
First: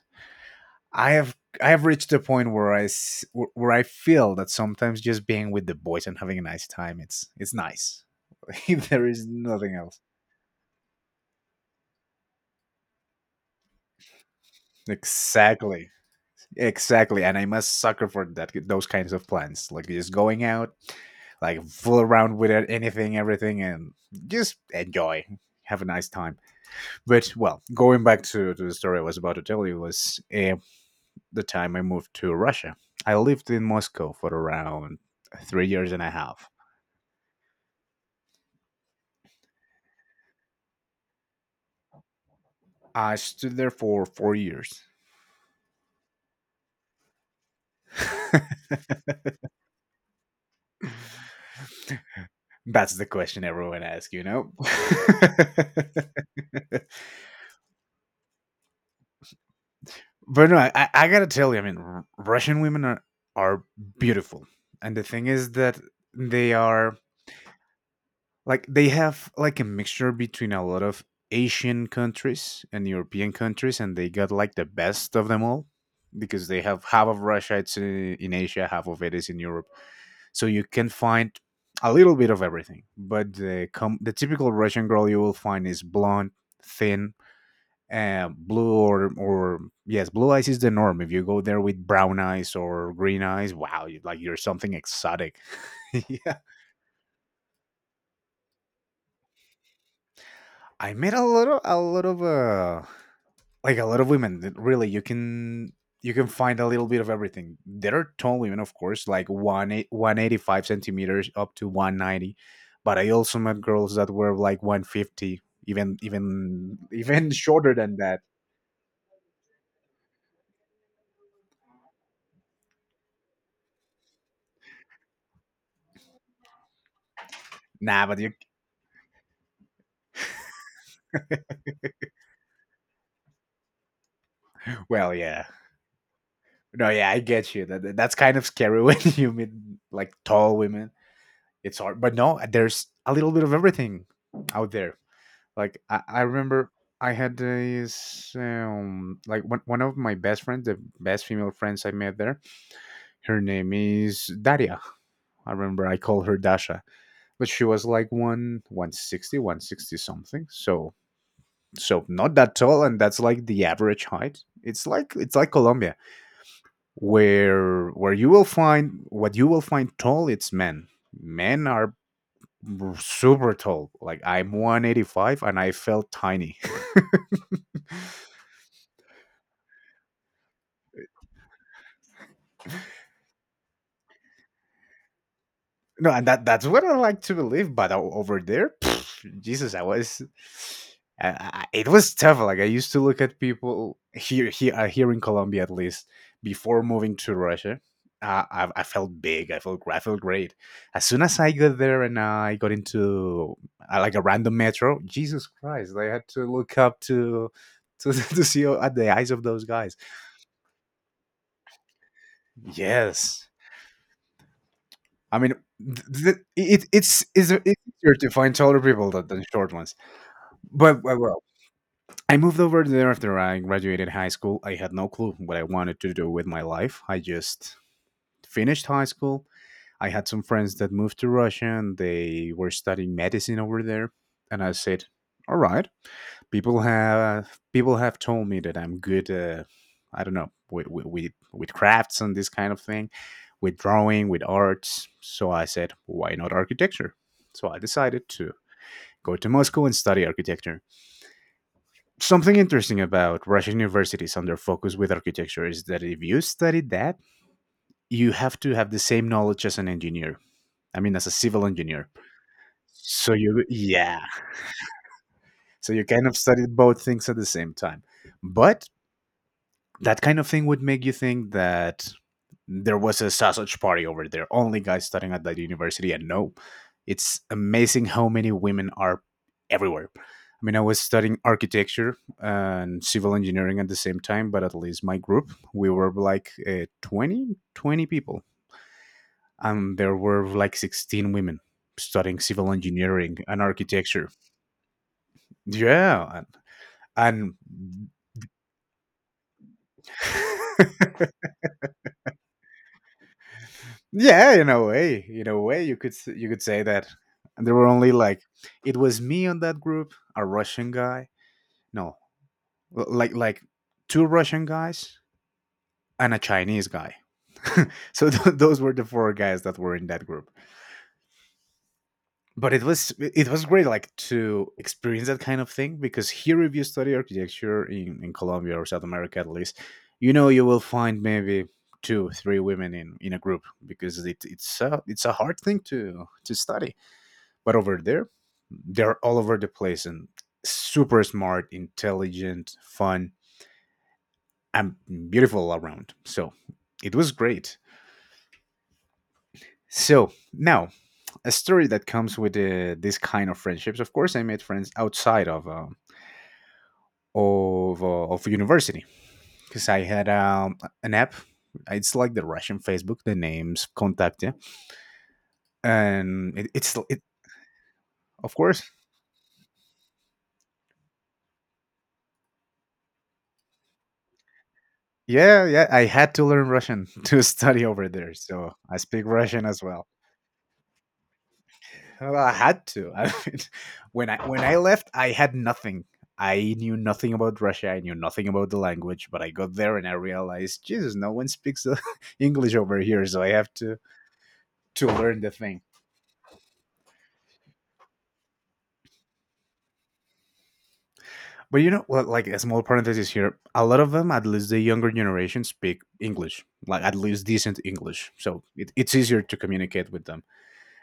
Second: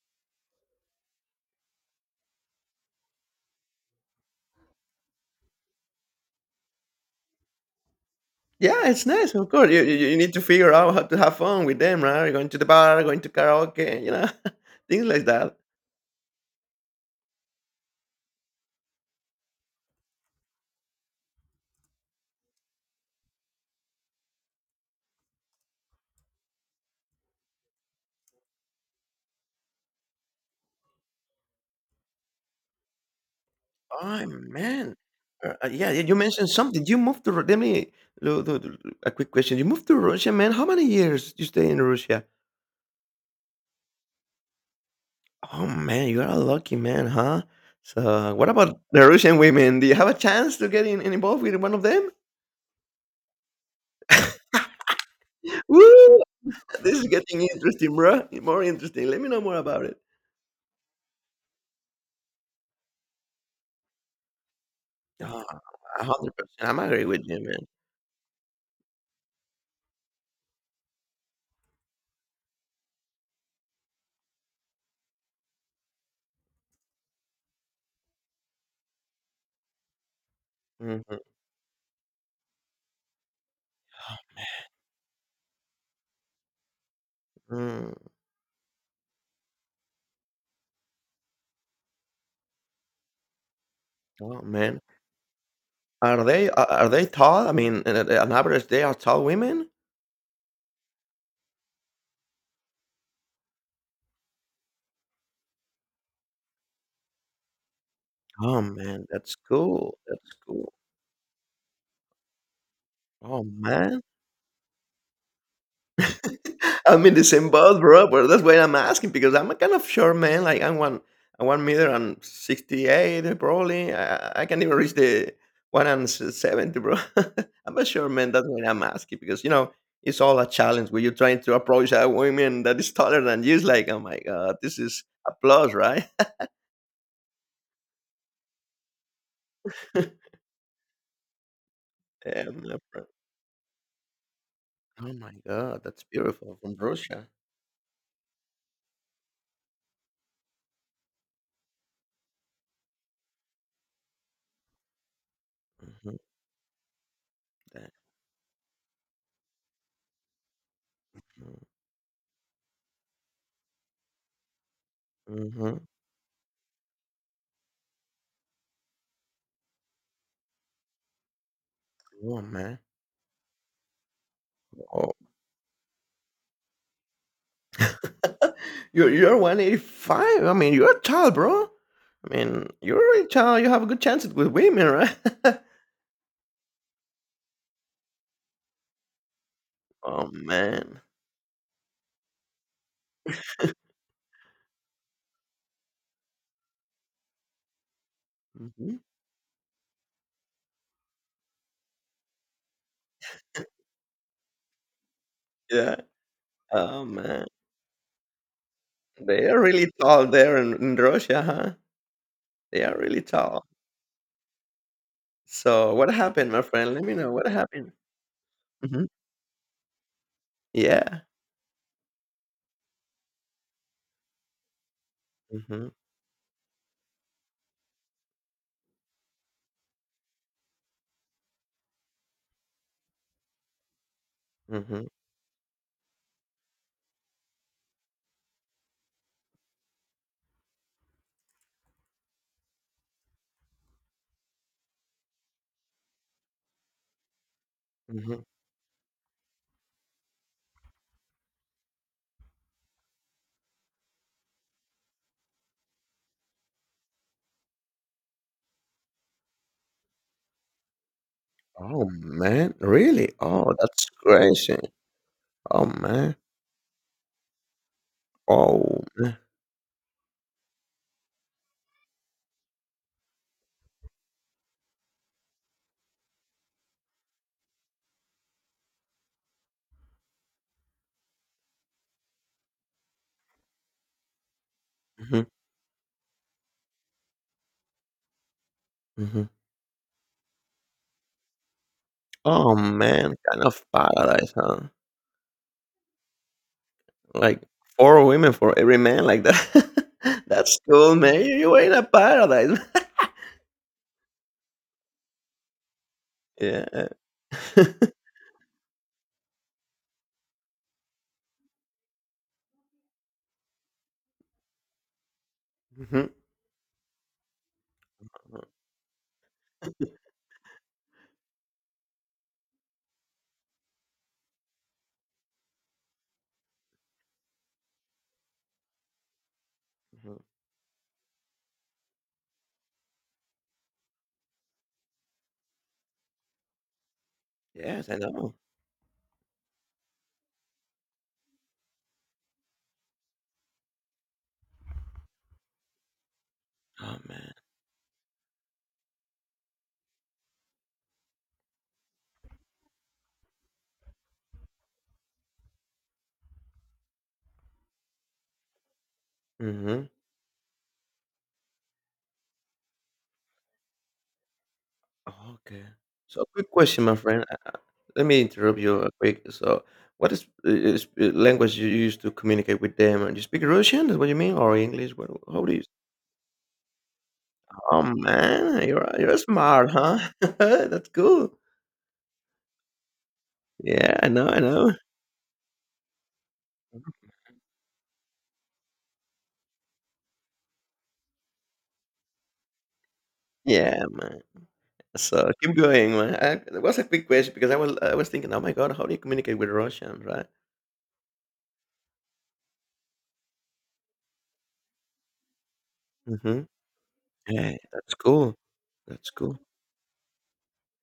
Speaker 1: I have reached a point where where I feel that sometimes just being with the boys and having a nice time, it's nice.
Speaker 2: yeah, it's
Speaker 1: There is
Speaker 2: nice, of course.
Speaker 1: nothing else.
Speaker 2: You need to figure out how to have fun with them, right? Going to the bar, going to karaoke, you know, things like that.
Speaker 1: Exactly. Exactly. And I'm a sucker for that, those kinds of plans. Like just going out, like fool around with it, anything, everything, and just enjoy. Have a nice time. But well, going back to the story I was about to tell you was the time I moved to Russia. I lived in Moscow
Speaker 2: Oh,
Speaker 1: for
Speaker 2: man.
Speaker 1: around three years
Speaker 2: Yeah,
Speaker 1: and
Speaker 2: yeah,
Speaker 1: a
Speaker 2: you
Speaker 1: half.
Speaker 2: mentioned something. You moved to let me a quick question. You moved to Russia, man. How many years you stay in Russia?
Speaker 1: I stood there for 4 years.
Speaker 2: Oh man, you are a lucky man, huh? So, what about the Russian women? Do you have a chance to get involved with one of them?
Speaker 1: That's the question everyone asks, you know?
Speaker 2: Woo! This is getting interesting, bro. More interesting. Let me know more about it.
Speaker 1: But no, I gotta tell you, I mean, Russian women are beautiful, and the thing
Speaker 2: Oh,
Speaker 1: is that
Speaker 2: a hundred
Speaker 1: they
Speaker 2: percent. I'm
Speaker 1: are
Speaker 2: agree with you,
Speaker 1: like they have like a mixture between a lot of Asian countries and European countries, and they got like the best of them all, because they have half of Russia, it's in Asia, half of it is in Europe, so you can
Speaker 2: man.
Speaker 1: find a little bit of everything. But the typical Russian girl you will find is blonde, thin,
Speaker 2: hmm
Speaker 1: blue or yes, blue eyes is the norm. If you go there with brown eyes or green eyes, wow, you, like you're
Speaker 2: Oh
Speaker 1: something
Speaker 2: man,
Speaker 1: exotic.
Speaker 2: are
Speaker 1: Yeah,
Speaker 2: they are are they tall? I mean, an average, they are tall women.
Speaker 1: I met a lot of a lot of women. That really, you can find a little bit of everything. There are tall women,
Speaker 2: Oh,
Speaker 1: of
Speaker 2: man,
Speaker 1: course, like
Speaker 2: that's cool,
Speaker 1: one
Speaker 2: that's
Speaker 1: eighty-five
Speaker 2: cool.
Speaker 1: centimeters up to 190, but I also
Speaker 2: Oh,
Speaker 1: met girls
Speaker 2: man.
Speaker 1: that were like 150, even even
Speaker 2: I'm in the
Speaker 1: even
Speaker 2: same
Speaker 1: shorter
Speaker 2: boat,
Speaker 1: than
Speaker 2: bro,
Speaker 1: that.
Speaker 2: but that's why I'm asking because I'm a kind of short man, I'm 1 meter and 68 probably. I can't even reach the 1 and s 70, bro. I'm a
Speaker 1: Nah,
Speaker 2: short
Speaker 1: but you
Speaker 2: man, that's why I'm asking because, you know, it's all a challenge when you're trying to approach a woman that is taller than you. It's like, "Oh my god, this is
Speaker 1: well, yeah,
Speaker 2: applause, right?"
Speaker 1: no, yeah, I get you. That that's kind of scary when you meet like tall women. It's hard, but no,
Speaker 2: Yeah, no,
Speaker 1: there's
Speaker 2: bro.
Speaker 1: a little bit of everything out there.
Speaker 2: Oh my
Speaker 1: Like
Speaker 2: god, that's
Speaker 1: I
Speaker 2: beautiful,
Speaker 1: remember
Speaker 2: from
Speaker 1: I
Speaker 2: Russia.
Speaker 1: had this like one of my best friends, the best female friends I met there. Her name is Daria. I remember I
Speaker 2: Mhm,
Speaker 1: called her Dasha, but she was like one sixty something. So so not that tall, and that's like the average height. It's like
Speaker 2: mm, mhm.
Speaker 1: Colombia. Where you will find tall, it's men. Men are
Speaker 2: Oh man.
Speaker 1: super tall, like I'm
Speaker 2: Oh.
Speaker 1: 185 and I felt tiny.
Speaker 2: You're 185. I mean, you're tall, bro. I mean, you're really tall. You have a good chance with women, right?
Speaker 1: No, and that's what I like to believe, but over there Jesus, I was.
Speaker 2: Oh man.
Speaker 1: It was tough. Like I used to look at people here, here in Colombia, at least before moving to Russia. I
Speaker 2: Mhm.
Speaker 1: felt big. I felt great. As soon as I got there and I got into like a random metro, Jesus Christ!
Speaker 2: Yeah.
Speaker 1: I had to look up
Speaker 2: Oh man.
Speaker 1: to to see at the eyes of
Speaker 2: They are
Speaker 1: those
Speaker 2: really
Speaker 1: guys.
Speaker 2: tall there in Russia, huh? They are really
Speaker 1: Yes,
Speaker 2: tall.
Speaker 1: I mean,
Speaker 2: So what
Speaker 1: th- th-
Speaker 2: happened, my
Speaker 1: it,
Speaker 2: friend? Let me know what
Speaker 1: it's
Speaker 2: happened.
Speaker 1: easier to find taller
Speaker 2: hmm
Speaker 1: people than short ones. But
Speaker 2: Yeah.
Speaker 1: well, I moved over there after I graduated high school. I had no clue what I
Speaker 2: hmm
Speaker 1: wanted to do with my life. I just finished high school. I had some friends that moved to Russia and they were studying medicine over there. And I said,
Speaker 2: hmm
Speaker 1: all right. People have told me that I'm good. I don't know with, with crafts and this kind of thing, with drawing, with arts. So I said, why not architecture? So I decided
Speaker 2: hmm
Speaker 1: to go to Moscow and study architecture. Something interesting about Russian universities and their focus with architecture is that if you study that, you have to have the same knowledge as an engineer. I mean, as a civil
Speaker 2: Oh
Speaker 1: engineer.
Speaker 2: man,
Speaker 1: So
Speaker 2: really?
Speaker 1: you,
Speaker 2: Oh, that's
Speaker 1: yeah.
Speaker 2: crazy. Oh
Speaker 1: So you kind
Speaker 2: man.
Speaker 1: of study both things at the same time. But
Speaker 2: Oh.
Speaker 1: that kind of thing would make you think that there was a sausage party over there, only guys studying at that university. And no, it's amazing how many women are everywhere. I mean, I was studying architecture and civil engineering at the same time, but at least my
Speaker 2: hmm
Speaker 1: group, we were like twenty people.
Speaker 2: hmm
Speaker 1: And there were like 16 women studying civil
Speaker 2: Oh man,
Speaker 1: engineering and
Speaker 2: kind of
Speaker 1: architecture.
Speaker 2: paradise, huh?
Speaker 1: Yeah.
Speaker 2: Like
Speaker 1: And
Speaker 2: four women for every man, like that. That's cool, man. You were in a paradise.
Speaker 1: yeah, in a way, you could say that.
Speaker 2: yeah.
Speaker 1: And there were only like it was me on that group, a Russian guy, no, like two Russian guys
Speaker 2: Mhm,
Speaker 1: and a Chinese guy. So those were the four guys that were in that group. But it was great, like to experience that kind of thing because here, if you study architecture in Colombia or South America at least, you
Speaker 2: mhm.
Speaker 1: know you will find maybe 2 3 women in a group because it's a hard thing to study. But over
Speaker 2: Yes, I
Speaker 1: there,
Speaker 2: know.
Speaker 1: they're all over the place and super smart, intelligent, fun, and beautiful around. So it
Speaker 2: Oh
Speaker 1: was
Speaker 2: man.
Speaker 1: great. So now, a story that comes with this kind of friendships. Of course, I made friends outside of of university because I
Speaker 2: hmm
Speaker 1: had an app. It's like the Russian Facebook. The name's Kontakte,
Speaker 2: Okay. So,
Speaker 1: and
Speaker 2: quick question, my friend. Let me
Speaker 1: of
Speaker 2: interrupt
Speaker 1: course.
Speaker 2: you quick. So, what is language you use to communicate with them? And you speak Russian? Is what you mean, or English? What? How
Speaker 1: Yeah,
Speaker 2: do you?
Speaker 1: yeah. I had to learn Russian to study
Speaker 2: Oh
Speaker 1: over there, so
Speaker 2: man,
Speaker 1: I
Speaker 2: you're
Speaker 1: speak
Speaker 2: you're
Speaker 1: Russian as
Speaker 2: smart,
Speaker 1: well.
Speaker 2: huh? That's cool.
Speaker 1: Well, I had to. I mean,
Speaker 2: Yeah,
Speaker 1: when
Speaker 2: I
Speaker 1: I
Speaker 2: know,
Speaker 1: when
Speaker 2: I
Speaker 1: I
Speaker 2: know.
Speaker 1: left, I had nothing. I knew nothing about Russia. I knew nothing about the language. But I got there and I realized, Jesus, no one speaks English over here, so I have to
Speaker 2: Yeah, man.
Speaker 1: to learn
Speaker 2: So
Speaker 1: the
Speaker 2: keep
Speaker 1: thing.
Speaker 2: going, man. That was a quick question because I was thinking, oh my god, how do you communicate with Russian, right?
Speaker 1: But you know, well, like a small parenthesis here, a lot of them, at least the younger generation, speak
Speaker 2: Mm-hmm.
Speaker 1: English, like at least
Speaker 2: Hey,
Speaker 1: decent
Speaker 2: that's
Speaker 1: English.
Speaker 2: cool.
Speaker 1: So it's
Speaker 2: That's
Speaker 1: easier to
Speaker 2: cool.
Speaker 1: communicate with them.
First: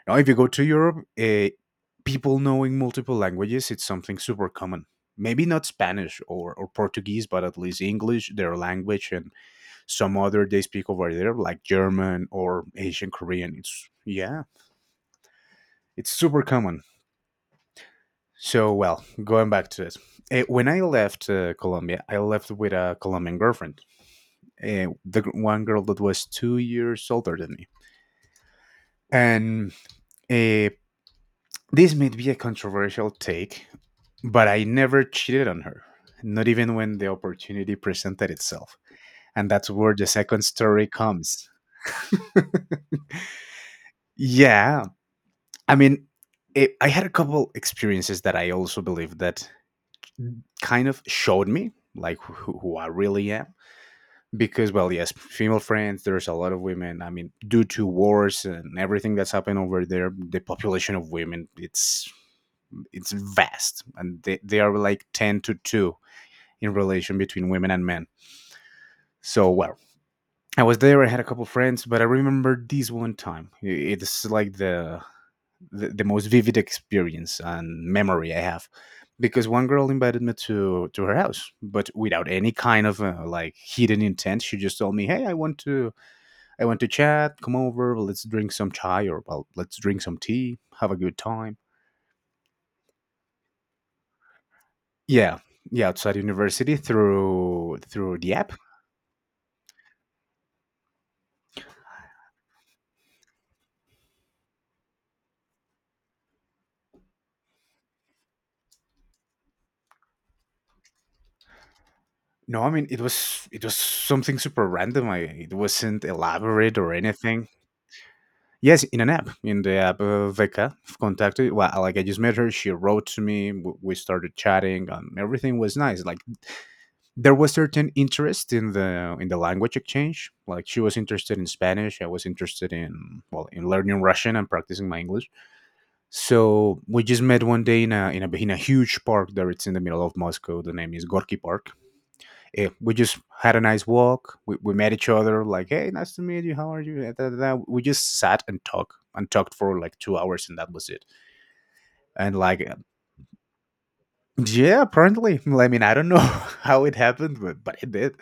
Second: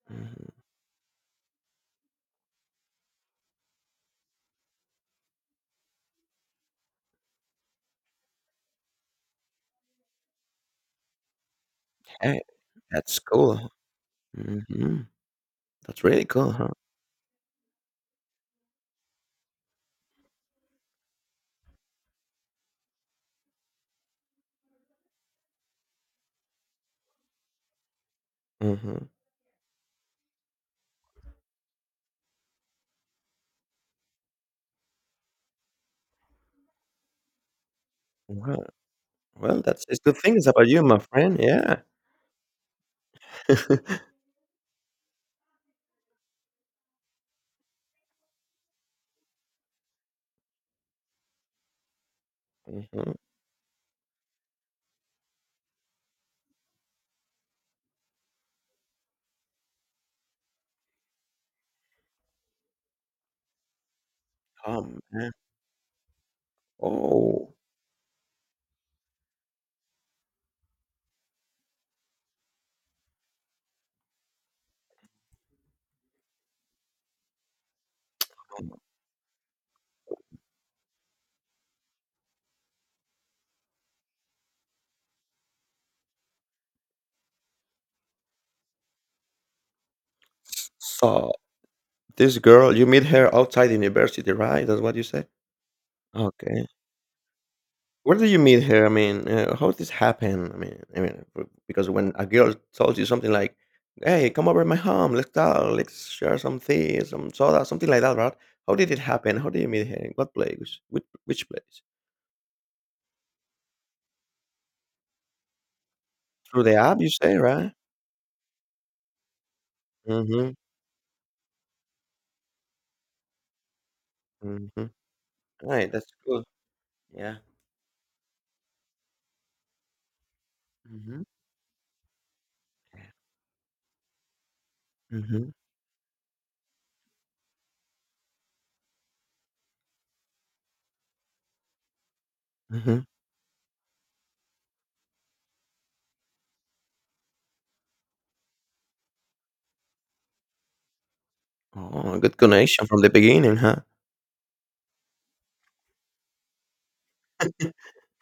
Speaker 1: Now, if you go
Speaker 2: hmm
Speaker 1: to Europe, people knowing multiple languages, it's something super common. Maybe not Spanish or Portuguese, but at least English, their language, and some other they speak over there, like German
Speaker 2: Hey,
Speaker 1: or Asian
Speaker 2: that's
Speaker 1: Korean.
Speaker 2: cool.
Speaker 1: It's, yeah,
Speaker 2: hmm That's
Speaker 1: it's
Speaker 2: really
Speaker 1: super
Speaker 2: cool, huh?
Speaker 1: common. So, well, going back to this, when I left Colombia, I left with a Colombian girlfriend, one girl that was 2 years older than me.
Speaker 2: hmm
Speaker 1: And uh, this may be a controversial take, but I never cheated on her, not even when the opportunity presented
Speaker 2: Well,
Speaker 1: itself. And
Speaker 2: well,
Speaker 1: that's
Speaker 2: that's
Speaker 1: where
Speaker 2: it's
Speaker 1: the
Speaker 2: good
Speaker 1: second
Speaker 2: things about you,
Speaker 1: story
Speaker 2: my friend.
Speaker 1: comes.
Speaker 2: Yeah.
Speaker 1: Yeah, I mean, I had a couple experiences that I also believe that kind of showed me like who I
Speaker 2: hmm
Speaker 1: really am. Because, well, yes, female friends, there's a lot of women. I mean, due to wars and everything that's happened over there, the population of women, it's vast and they are
Speaker 2: Oh
Speaker 1: like
Speaker 2: man.
Speaker 1: 10 to 2 in relation between
Speaker 2: Oh,
Speaker 1: women and men. So well, I was there, I had a couple friends, but I remember this one time. It's like the most vivid experience and memory I have because one girl invited me to her house but without any kind of like hidden intent. She just told me, hey, I want to chat, come over, let's drink some chai, or well, let's drink some tea, have a good
Speaker 2: so
Speaker 1: time.
Speaker 2: this girl, you meet her outside university, right? That's what you said.
Speaker 1: Yeah, yeah, outside
Speaker 2: Okay.
Speaker 1: university through
Speaker 2: Where do
Speaker 1: the
Speaker 2: you
Speaker 1: app.
Speaker 2: meet her? I mean, how this happen? Because when a girl tells you something like, "Hey, come over to my home. Let's talk. Let's share some tea, some soda, something like that," right? How did it happen? How did you meet her? In what place? Which place?
Speaker 1: No, I mean it was something super random. I, it wasn't
Speaker 2: Through the
Speaker 1: elaborate or
Speaker 2: app, you say,
Speaker 1: anything.
Speaker 2: right?
Speaker 1: Yes, in an app, in the app
Speaker 2: Mm-hmm.
Speaker 1: Veka contacted. Well, like I just met her. She wrote to me. We started
Speaker 2: Mm-hmm.
Speaker 1: chatting, and everything was
Speaker 2: Right.
Speaker 1: nice.
Speaker 2: That's
Speaker 1: Like
Speaker 2: cool.
Speaker 1: there
Speaker 2: Yeah.
Speaker 1: was certain interest in the language exchange. Like she was
Speaker 2: Mm-hmm.
Speaker 1: interested in Spanish. I was interested in well in learning Russian and practicing my English.
Speaker 2: Mm-hmm.
Speaker 1: So we just met one day in a in a huge park there. It's in the middle of Moscow. The name is Gorky Park. We
Speaker 2: Mm-hmm.
Speaker 1: just had a nice walk. We met each other, like, hey, nice to meet you. How are you? Eh, da, da, da. We just sat and talked for like 2 hours, and that was it.
Speaker 2: Oh,
Speaker 1: And
Speaker 2: good
Speaker 1: like,
Speaker 2: connection from the beginning, huh?
Speaker 1: yeah, apparently, I mean, I don't know how it happened, but it did.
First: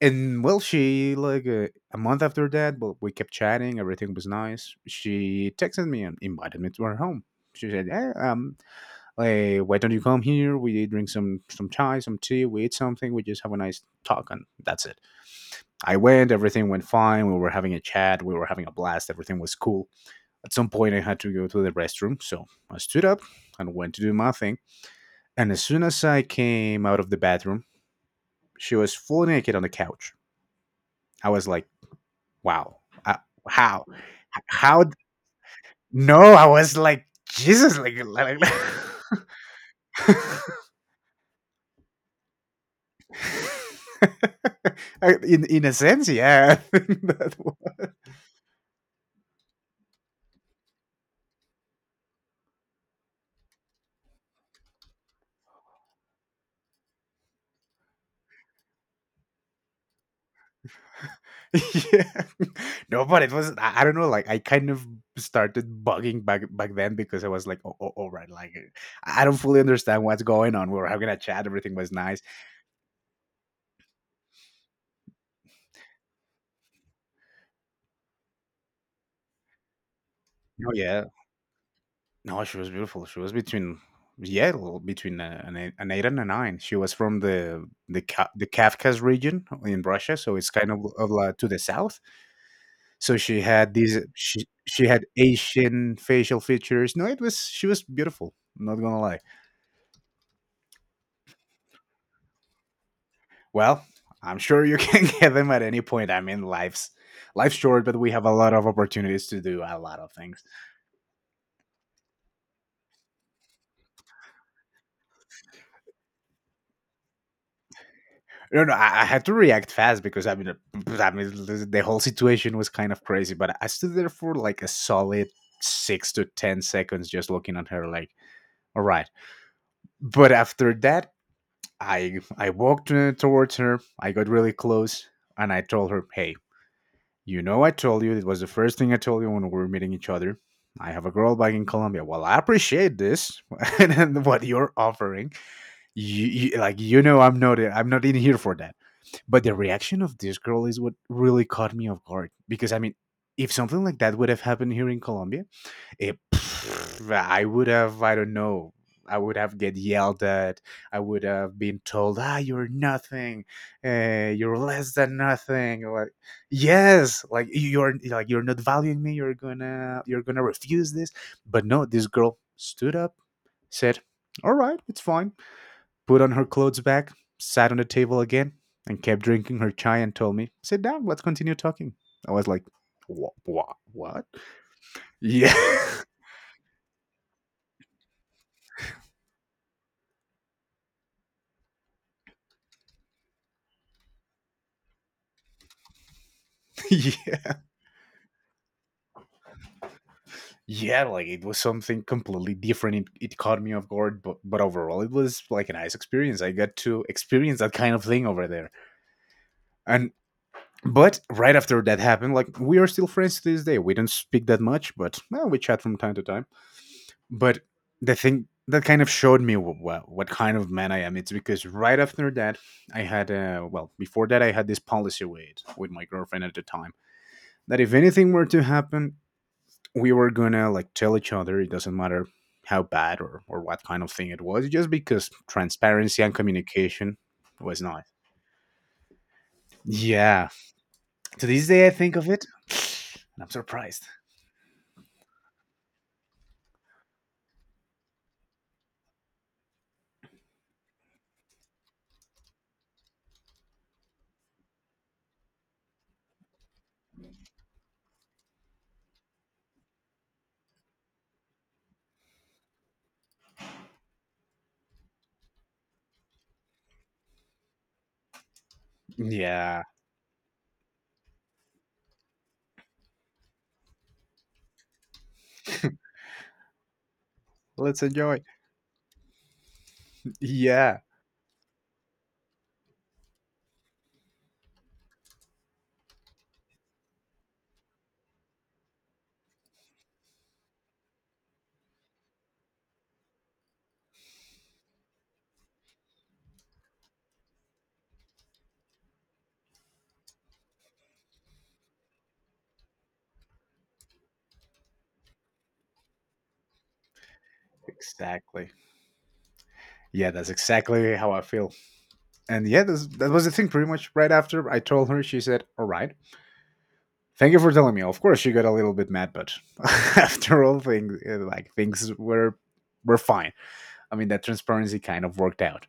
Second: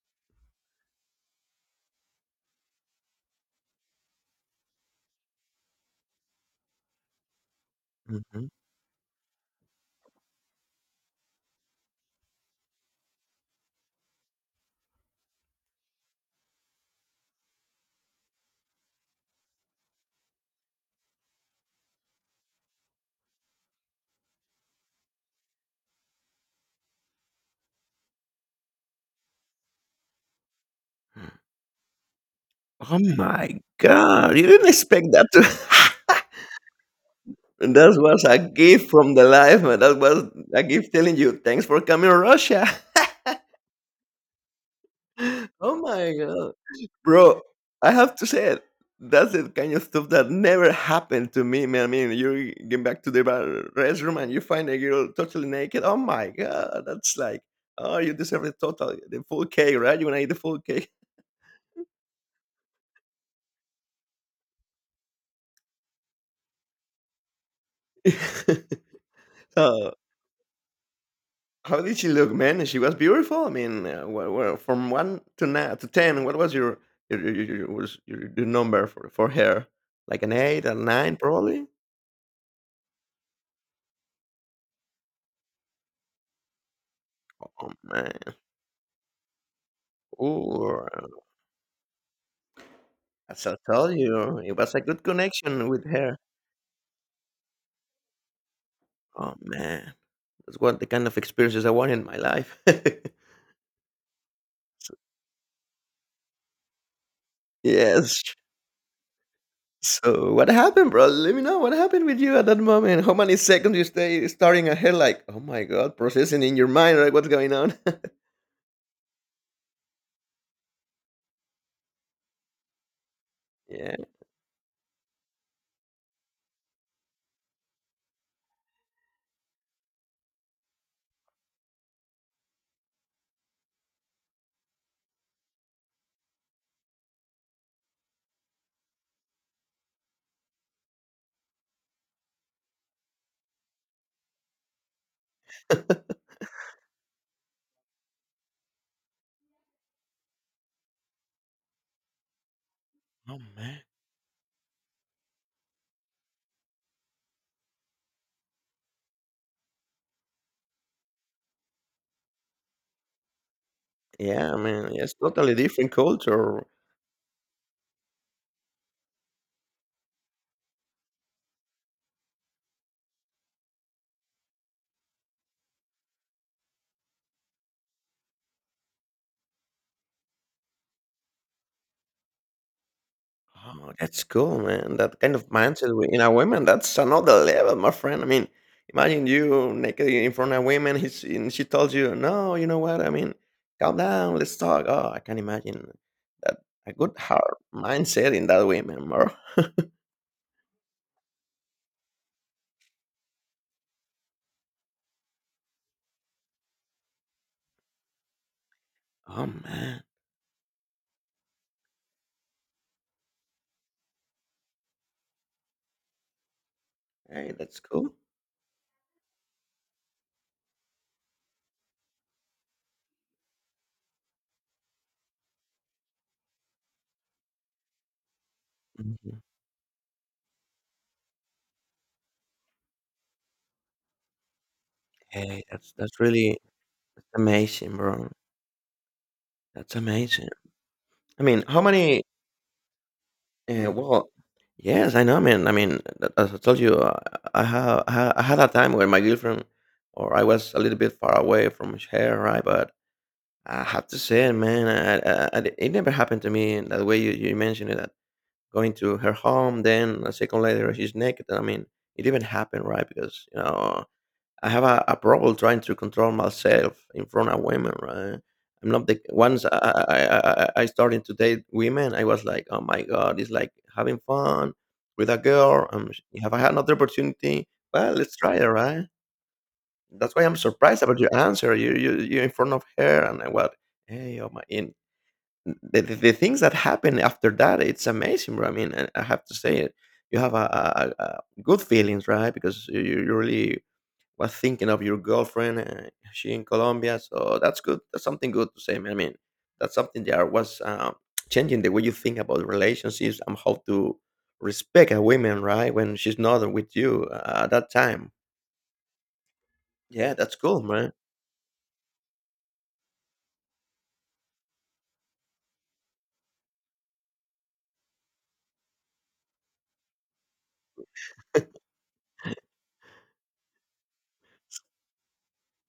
Speaker 1: And well, she like a month after that, well, we kept chatting. Everything was nice. She texted me and invited me to her home. She said, "Hey,
Speaker 2: hmm
Speaker 1: hey, why don't you come here? We drink some chai, some tea, we eat something, we just have a nice talk, and that's it." I went, everything went fine. We were having a chat, we were having a blast, everything was cool. At some point, I had to go to the restroom, so I stood up and went to do my thing. And as soon as I came out of the bathroom, she was full naked on the couch. I was like, wow,
Speaker 2: Oh
Speaker 1: uh,
Speaker 2: my
Speaker 1: how?
Speaker 2: God! You didn't
Speaker 1: How?
Speaker 2: expect that to.
Speaker 1: No, I was like,
Speaker 2: And
Speaker 1: Jesus,
Speaker 2: that was
Speaker 1: like
Speaker 2: a gift from the life, man. That was a gift telling you, thanks for coming, Russia.
Speaker 1: in a
Speaker 2: Oh
Speaker 1: sense,
Speaker 2: my god,
Speaker 1: yeah. I think that
Speaker 2: bro!
Speaker 1: was-
Speaker 2: I have to say it. That's the kind of stuff that never happened to me, man. I mean, you get back to the restroom and you find a girl totally naked. Oh my god, that's like, oh, you deserve the total, the full cake, right? You wanna eat the full cake?
Speaker 1: yeah. No, but it was I don't know. Like I kind of started bugging back then because I was like, oh, all right, like I don't fully
Speaker 2: Oh,
Speaker 1: understand what's going on. We were having a chat. Everything
Speaker 2: how
Speaker 1: was
Speaker 2: did she
Speaker 1: nice.
Speaker 2: look, man? She was beautiful. I mean, from one to nine to ten, what was your your number for her? Like an eight,
Speaker 1: No,
Speaker 2: a
Speaker 1: yeah.
Speaker 2: nine, probably.
Speaker 1: No, she was beautiful. She was between yeah, between an eight and a nine. She was from the
Speaker 2: Oh man!
Speaker 1: The Kafka's region in Russia, so it's kind of
Speaker 2: Ooh,
Speaker 1: like to the south. So she
Speaker 2: as I
Speaker 1: had
Speaker 2: told
Speaker 1: these
Speaker 2: you,
Speaker 1: she
Speaker 2: it was a
Speaker 1: she had
Speaker 2: good connection with
Speaker 1: Asian
Speaker 2: her.
Speaker 1: facial features. No, it was she was beautiful. I'm not gonna lie.
Speaker 2: Oh man, that's what the kind of experiences I want in my life.
Speaker 1: Well, I'm sure you
Speaker 2: So-
Speaker 1: can get them at any point. I mean, life's short, but we
Speaker 2: yes.
Speaker 1: have a lot of opportunities to do a lot of
Speaker 2: So
Speaker 1: things.
Speaker 2: what happened, bro? Let me know what happened with you at that moment. How many seconds you stay staring at her like, oh my god, processing in your mind, right? What's going on?
Speaker 1: No, no, I had to react fast because I mean, the whole situation was kind of crazy. But I stood
Speaker 2: yeah.
Speaker 1: there for like a solid 6 to 10 seconds, just looking at her, like, all right. But after that, I walked towards her. I got really close, and I told her, "Hey, you know, I told you it was the first thing I told you when we were meeting each other. I have a girl back in Colombia. Well, I appreciate this and then what you're offering. You like, you know, I'm not in here for that." But the reaction of this girl is what really caught me off guard because I mean,
Speaker 2: Oh,
Speaker 1: if
Speaker 2: man.
Speaker 1: something like that would have happened here in Colombia, it, pff, I would have, I don't know, I would have get yelled at. I would have been told, ah, you're nothing,
Speaker 2: Yeah, I
Speaker 1: you're
Speaker 2: mean,
Speaker 1: less
Speaker 2: it's
Speaker 1: than
Speaker 2: totally
Speaker 1: nothing.
Speaker 2: different
Speaker 1: Like,
Speaker 2: culture.
Speaker 1: yes, like you're not valuing me. You're gonna refuse this. But no, this girl stood up, said, all right, it's fine. Put on her clothes back, sat on the table again, and kept drinking her chai and told me, sit down, let's continue talking. I was like, what? What?
Speaker 2: Wow. Oh,
Speaker 1: What?
Speaker 2: that's cool, man. That kind of
Speaker 1: Yeah.
Speaker 2: mindset in a woman, that's another level, my friend. I mean, imagine you naked in front of women, he's, and she tells you, "No, you know what? I mean, calm down, let's talk." Oh, I can imagine that a good
Speaker 1: Yeah.
Speaker 2: hard mindset in that woman, bro.
Speaker 1: Yeah, like it was something completely different. It caught me off guard, but overall it was like a nice experience. I got to experience that kind of thing over there.
Speaker 2: Oh, man.
Speaker 1: And but right after that happened, like we are still friends to this day. We don't speak that much, but well, we chat from time to time.
Speaker 2: Hey,
Speaker 1: But
Speaker 2: that's
Speaker 1: the
Speaker 2: cool.
Speaker 1: thing that kind of showed me what kind of man I am, it's because right after that, I had well before that I had this policy with my girlfriend at the time that if anything were to happen,
Speaker 2: Mhm.
Speaker 1: we were gonna like tell each other. It doesn't matter how bad or what kind of thing it was, just because
Speaker 2: Hey, that's
Speaker 1: transparency and
Speaker 2: really
Speaker 1: communication was
Speaker 2: amazing,
Speaker 1: not.
Speaker 2: bro. That's
Speaker 1: Yeah,
Speaker 2: amazing. I
Speaker 1: to
Speaker 2: mean,
Speaker 1: this
Speaker 2: how
Speaker 1: day I think
Speaker 2: many
Speaker 1: of it and I'm
Speaker 2: Yeah,
Speaker 1: surprised.
Speaker 2: well, yes, I know, man. I mean, as I told you, I I had a time where my girlfriend or I was a little bit far away from her, right? But I have to say, man, it never happened to me in that way. You mentioned it, that going to her home, then a second later she's naked. I mean, it even happened, right? Because you know I have a problem trying to control myself in front of women, right? I'm not the once
Speaker 1: Yeah,
Speaker 2: I, I started to date women, I was like, oh my god, it's like having fun with a girl. Have I had another opportunity?
Speaker 1: let's
Speaker 2: Well, let's
Speaker 1: enjoy.
Speaker 2: try it, right? That's why I'm
Speaker 1: Yeah,
Speaker 2: surprised about your answer. You are in front of her, and I was, hey, oh my, in the things that happen after that, it's amazing. Bro. I mean, I have to say it. You have a, a, a a good feelings, right? Because you really was thinking of your girlfriend. She in Colombia, so that's good. That's something good to say. I mean, that's something that was changing the way you think about relationships and how to respect a woman, right? When she's not with you at that time.
Speaker 1: exactly. Yeah,
Speaker 2: Yeah,
Speaker 1: that's
Speaker 2: that's cool, man.
Speaker 1: exactly how I feel. And yeah, that was the thing. Pretty much right after I told her, she said, all right, thank you for telling me. Of course, she got a little bit mad, but after all things, like things were fine. I mean, that transparency kind of worked out.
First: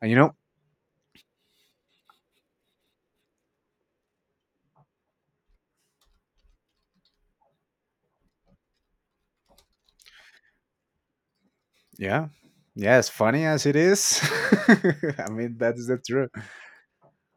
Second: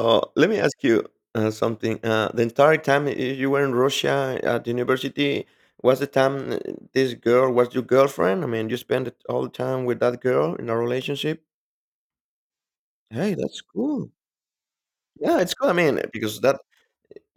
Speaker 1: And you know,
Speaker 2: let me ask you something. The entire time you were in Russia at university, was the time this girl was your girlfriend? I mean, you spent it all the time with that girl in a relationship.
Speaker 1: yeah, yeah, as
Speaker 2: Hey,
Speaker 1: funny
Speaker 2: that's
Speaker 1: as it
Speaker 2: cool.
Speaker 1: is, I
Speaker 2: Yeah, it's
Speaker 1: mean
Speaker 2: good. I
Speaker 1: that is the
Speaker 2: mean,
Speaker 1: truth.
Speaker 2: because that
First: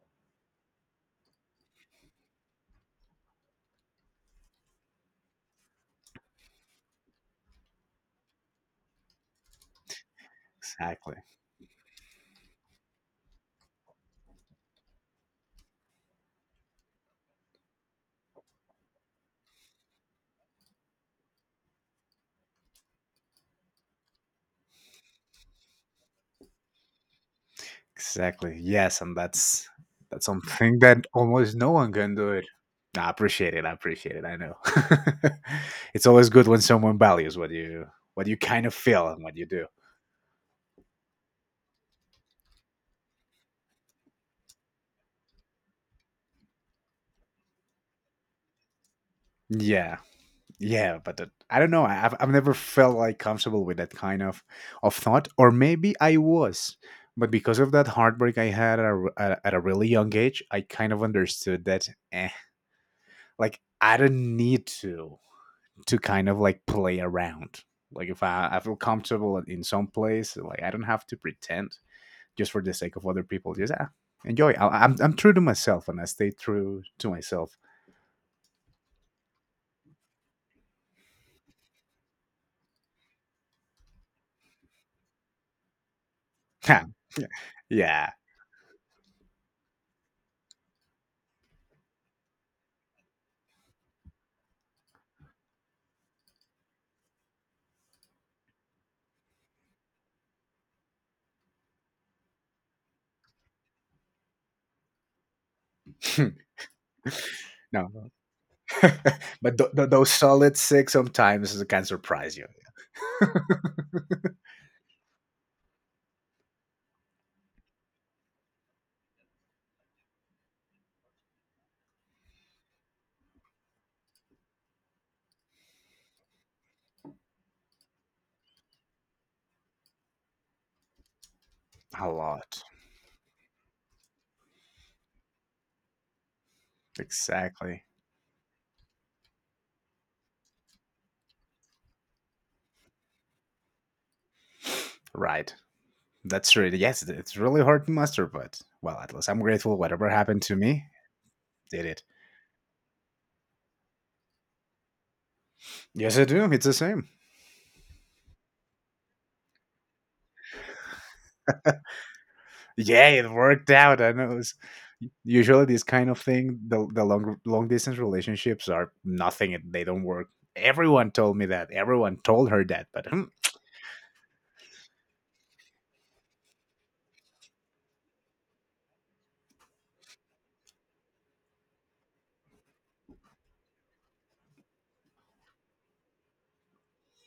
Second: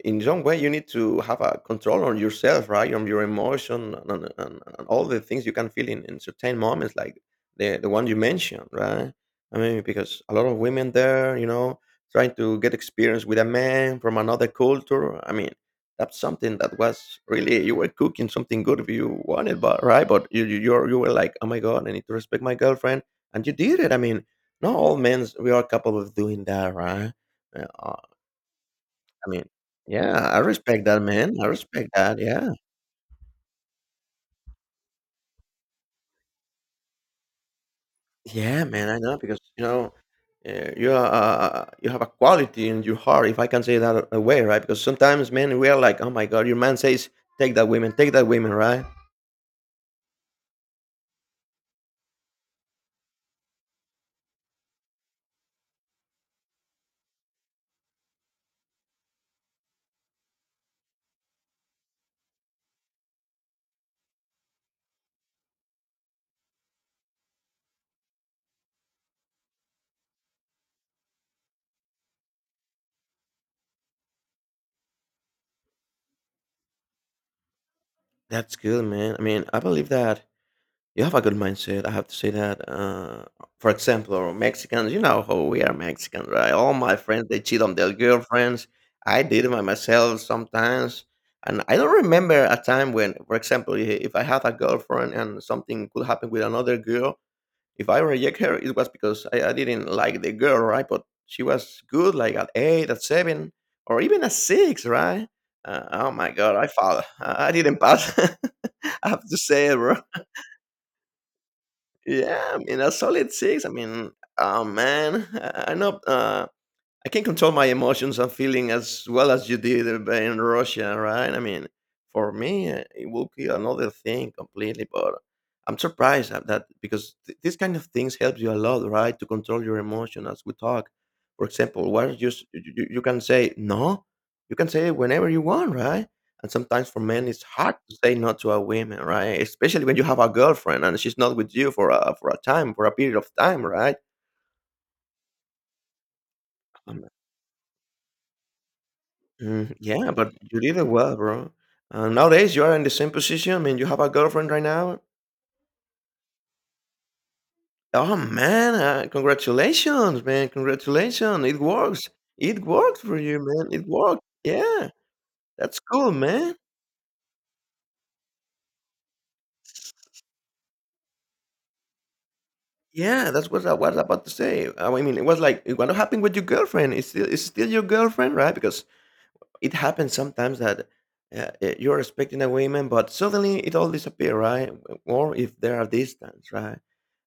Speaker 2: in some way you need to have a control on yourself, right? On your emotion and all the things you can feel in certain moments, like the one you mentioned, right? I mean, because a lot of women
Speaker 1: Exactly,
Speaker 2: there, you know, trying to get experience with a man from another culture. I mean, that's something that was really you were cooking something good if you wanted, but right? But you were like, oh my god, I need to respect my girlfriend, and you did it. I mean, not all men we are capable of doing that, right? uh,
Speaker 1: exactly. Yes, and
Speaker 2: I mean
Speaker 1: that's
Speaker 2: yeah, I
Speaker 1: something
Speaker 2: respect that,
Speaker 1: that
Speaker 2: man. I
Speaker 1: almost no
Speaker 2: respect
Speaker 1: one can
Speaker 2: that,
Speaker 1: do it.
Speaker 2: yeah.
Speaker 1: I appreciate it. I appreciate it. I know. It's always good when someone values what you
Speaker 2: Yeah,
Speaker 1: kind of
Speaker 2: man, I
Speaker 1: feel
Speaker 2: know
Speaker 1: and what
Speaker 2: because,
Speaker 1: you
Speaker 2: you
Speaker 1: do.
Speaker 2: know, eh, you are, you have a quality in your heart, if I can say that a way, right? Because sometimes, man, we are like, "Oh my god," your man says, take that woman," right?
Speaker 1: Yeah, yeah, but that, I don't know. I've never felt like comfortable with that kind of thought, or maybe I was, but because of that heartbreak I had at a, r- at a really young age, I kind of understood that, like I don't need to kind of like play around. Like if I I feel comfortable in some place, like I don't have to pretend just for the sake of other people. Just ah, enjoy. I'm true to myself, and I stay true to myself.
Speaker 2: That's good, man. I mean, I believe that you have a good mindset. I have to say that. For example, or Mexicans, you know how we are Mexicans, right? All my friends they cheat on their
Speaker 1: Yeah,
Speaker 2: girlfriends. I did it by myself sometimes, and I don't remember a time when, for example, if I had a girlfriend and something could happen with another girl, if I reject her, it was because I didn't like the girl, right? But she was good, like at eight, at seven, or even at six, right? Oh my god, I failed. I didn't
Speaker 1: no.
Speaker 2: pass. I have to
Speaker 1: But
Speaker 2: say, it, bro.
Speaker 1: those solid six sometimes can surprise
Speaker 2: Yeah,
Speaker 1: you.
Speaker 2: I mean a solid six. I mean, oh man, I know. I can control my emotions and feeling as well as you did in Russia, right? I mean, for me, it will be another thing completely. But I'm surprised at that because these kind of things helps you a lot, right? To control your emotion as we talk. For example,
Speaker 1: A
Speaker 2: why you,
Speaker 1: lot.
Speaker 2: you can say no? You can say it whenever you want, right? And sometimes for men, it's hard
Speaker 1: Exactly.
Speaker 2: to say no to a woman, right? Especially when you have a girlfriend and she's not with you for a time, for a period of time, right?
Speaker 1: Right. That's really yes. It's really hard to master, but well, at least I'm
Speaker 2: Mm,
Speaker 1: grateful. Whatever
Speaker 2: yeah, but
Speaker 1: happened to
Speaker 2: you did
Speaker 1: me,
Speaker 2: it well, bro.
Speaker 1: did it.
Speaker 2: Nowadays, you are in the same position. I mean, you have a girlfriend right now.
Speaker 1: Yes, I do. It's the same.
Speaker 2: Oh man, congratulations, man! Congratulations, it works. It works
Speaker 1: Yeah,
Speaker 2: for
Speaker 1: it
Speaker 2: you, man.
Speaker 1: worked
Speaker 2: It
Speaker 1: out. I
Speaker 2: worked.
Speaker 1: know. It's,
Speaker 2: Yeah,
Speaker 1: usually,
Speaker 2: that's
Speaker 1: this kind
Speaker 2: cool,
Speaker 1: of
Speaker 2: man.
Speaker 1: thing, the long distance relationships are nothing. They don't work. Everyone told me that. Everyone told her that. But hmm,
Speaker 2: Yeah, that's what I was about to say. I mean, it was like what happened with your girlfriend. It's still your girlfriend, right? Because it happens sometimes that you're expecting a woman, but suddenly it all disappears, right? Or if there are distance, right?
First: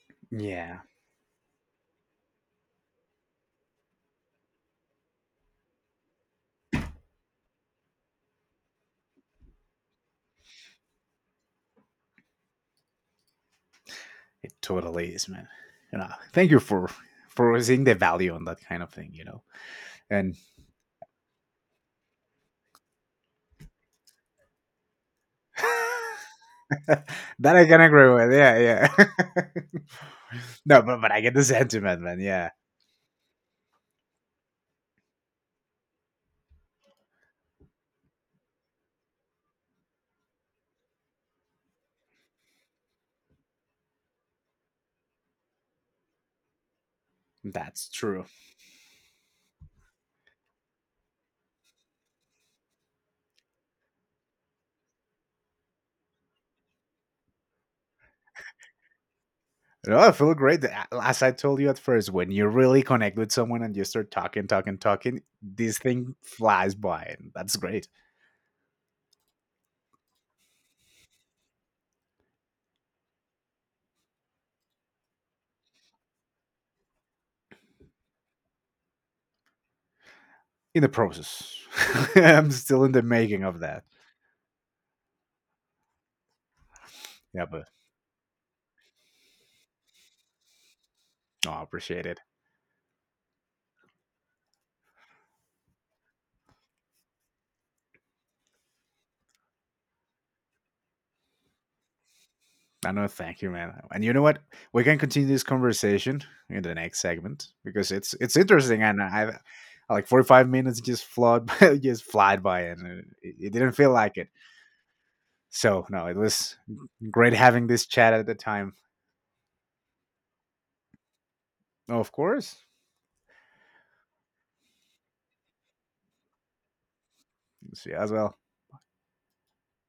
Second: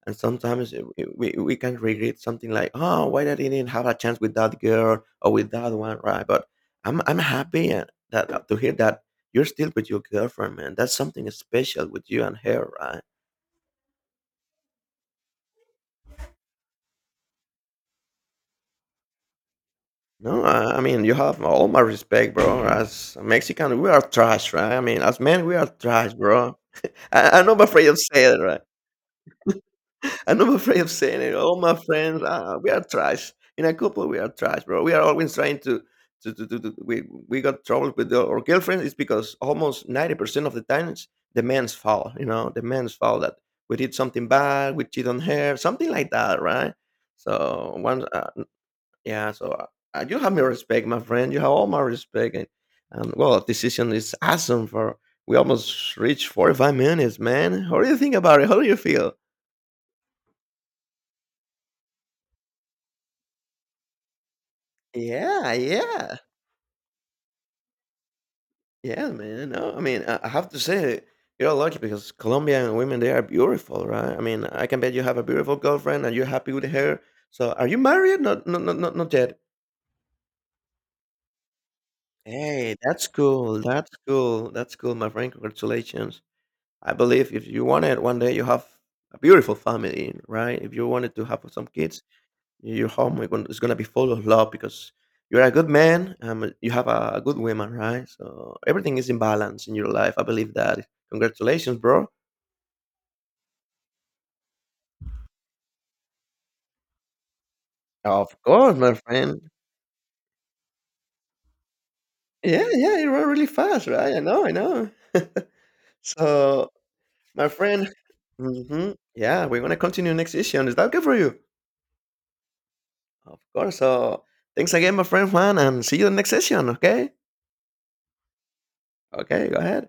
Speaker 2: And sometimes
Speaker 1: yeah,
Speaker 2: we can regret something like, oh, why did I didn't have a chance with that girl or with that one, right? But I'm happy that to hear that you're still with your girlfriend, man. That's something special with you and her, right?
Speaker 1: it totally is, man. And thank you for seeing the value on that kind of thing, you know. And
Speaker 2: No, I mean you have all my respect, bro. As a Mexican, we are trash, right? I mean, as men, we are trash, bro. I'm
Speaker 1: that
Speaker 2: not
Speaker 1: I can
Speaker 2: afraid of
Speaker 1: agree with.
Speaker 2: saying it,
Speaker 1: Yeah,
Speaker 2: right?
Speaker 1: yeah.
Speaker 2: I'm not afraid
Speaker 1: No,
Speaker 2: of
Speaker 1: but I
Speaker 2: saying
Speaker 1: get
Speaker 2: it.
Speaker 1: the
Speaker 2: All my
Speaker 1: sentiment, man.
Speaker 2: friends,
Speaker 1: Yeah,
Speaker 2: ah, we are trash. In a couple, we are trash, bro. We are always trying to we got trouble with the, our girlfriend. It's because almost 90% of the times, the man's fault, you know, the man's fault that we did something bad, we cheat on her, something like that, right? So,
Speaker 1: that's
Speaker 2: one,
Speaker 1: true.
Speaker 2: yeah, so you have my respect, my friend. You have all my respect. And well, this decision is awesome for, we almost reached 45 minutes, man. What do you think about it? How do you feel?
Speaker 1: No, I feel great. As I told you at first, when you really connect with someone and you start talking, talking, talking,
Speaker 2: Yeah,
Speaker 1: this thing
Speaker 2: yeah.
Speaker 1: flies by, and that's great.
Speaker 2: Yeah, man. No, I mean, I have to say, you're lucky because Colombian women, they are beautiful, right? I mean, I can bet you have a beautiful girlfriend and you're happy with her. So, are you married? Not yet.
Speaker 1: In the process, I'm
Speaker 2: Hey,
Speaker 1: still in the
Speaker 2: that's
Speaker 1: making of
Speaker 2: cool.
Speaker 1: that.
Speaker 2: That's cool. That's cool, my friend. Congratulations. I believe
Speaker 1: Yeah,
Speaker 2: if you
Speaker 1: but
Speaker 2: want it, one day you have a beautiful family, right? If you wanted to have
Speaker 1: no, I
Speaker 2: some kids,
Speaker 1: appreciate it.
Speaker 2: your home is is gonna be full of love because you're a good man. You have a good woman, right? So everything is in balance in your life. I believe that. Congratulations, bro.
Speaker 1: I know. Thank you, man. And you know what? We can continue this conversation in the next segment because it's
Speaker 2: Of course,
Speaker 1: interesting,
Speaker 2: my
Speaker 1: and
Speaker 2: friend.
Speaker 1: I like 45 minutes just flowed by, just flied by,
Speaker 2: Yeah, yeah,
Speaker 1: and
Speaker 2: you run really
Speaker 1: it didn't
Speaker 2: fast,
Speaker 1: feel
Speaker 2: right?
Speaker 1: like
Speaker 2: I
Speaker 1: it.
Speaker 2: know, I know.
Speaker 1: So no, it was
Speaker 2: so,
Speaker 1: great
Speaker 2: my
Speaker 1: having this
Speaker 2: friend.
Speaker 1: chat at the time.
Speaker 2: Yeah, we're gonna continue next session. Is that good for you?
Speaker 1: Of course.
Speaker 2: Of course. So, thanks again, my friend Juan, and see you in the next session. Okay.
Speaker 1: See you as well.
Speaker 2: Okay. Go ahead.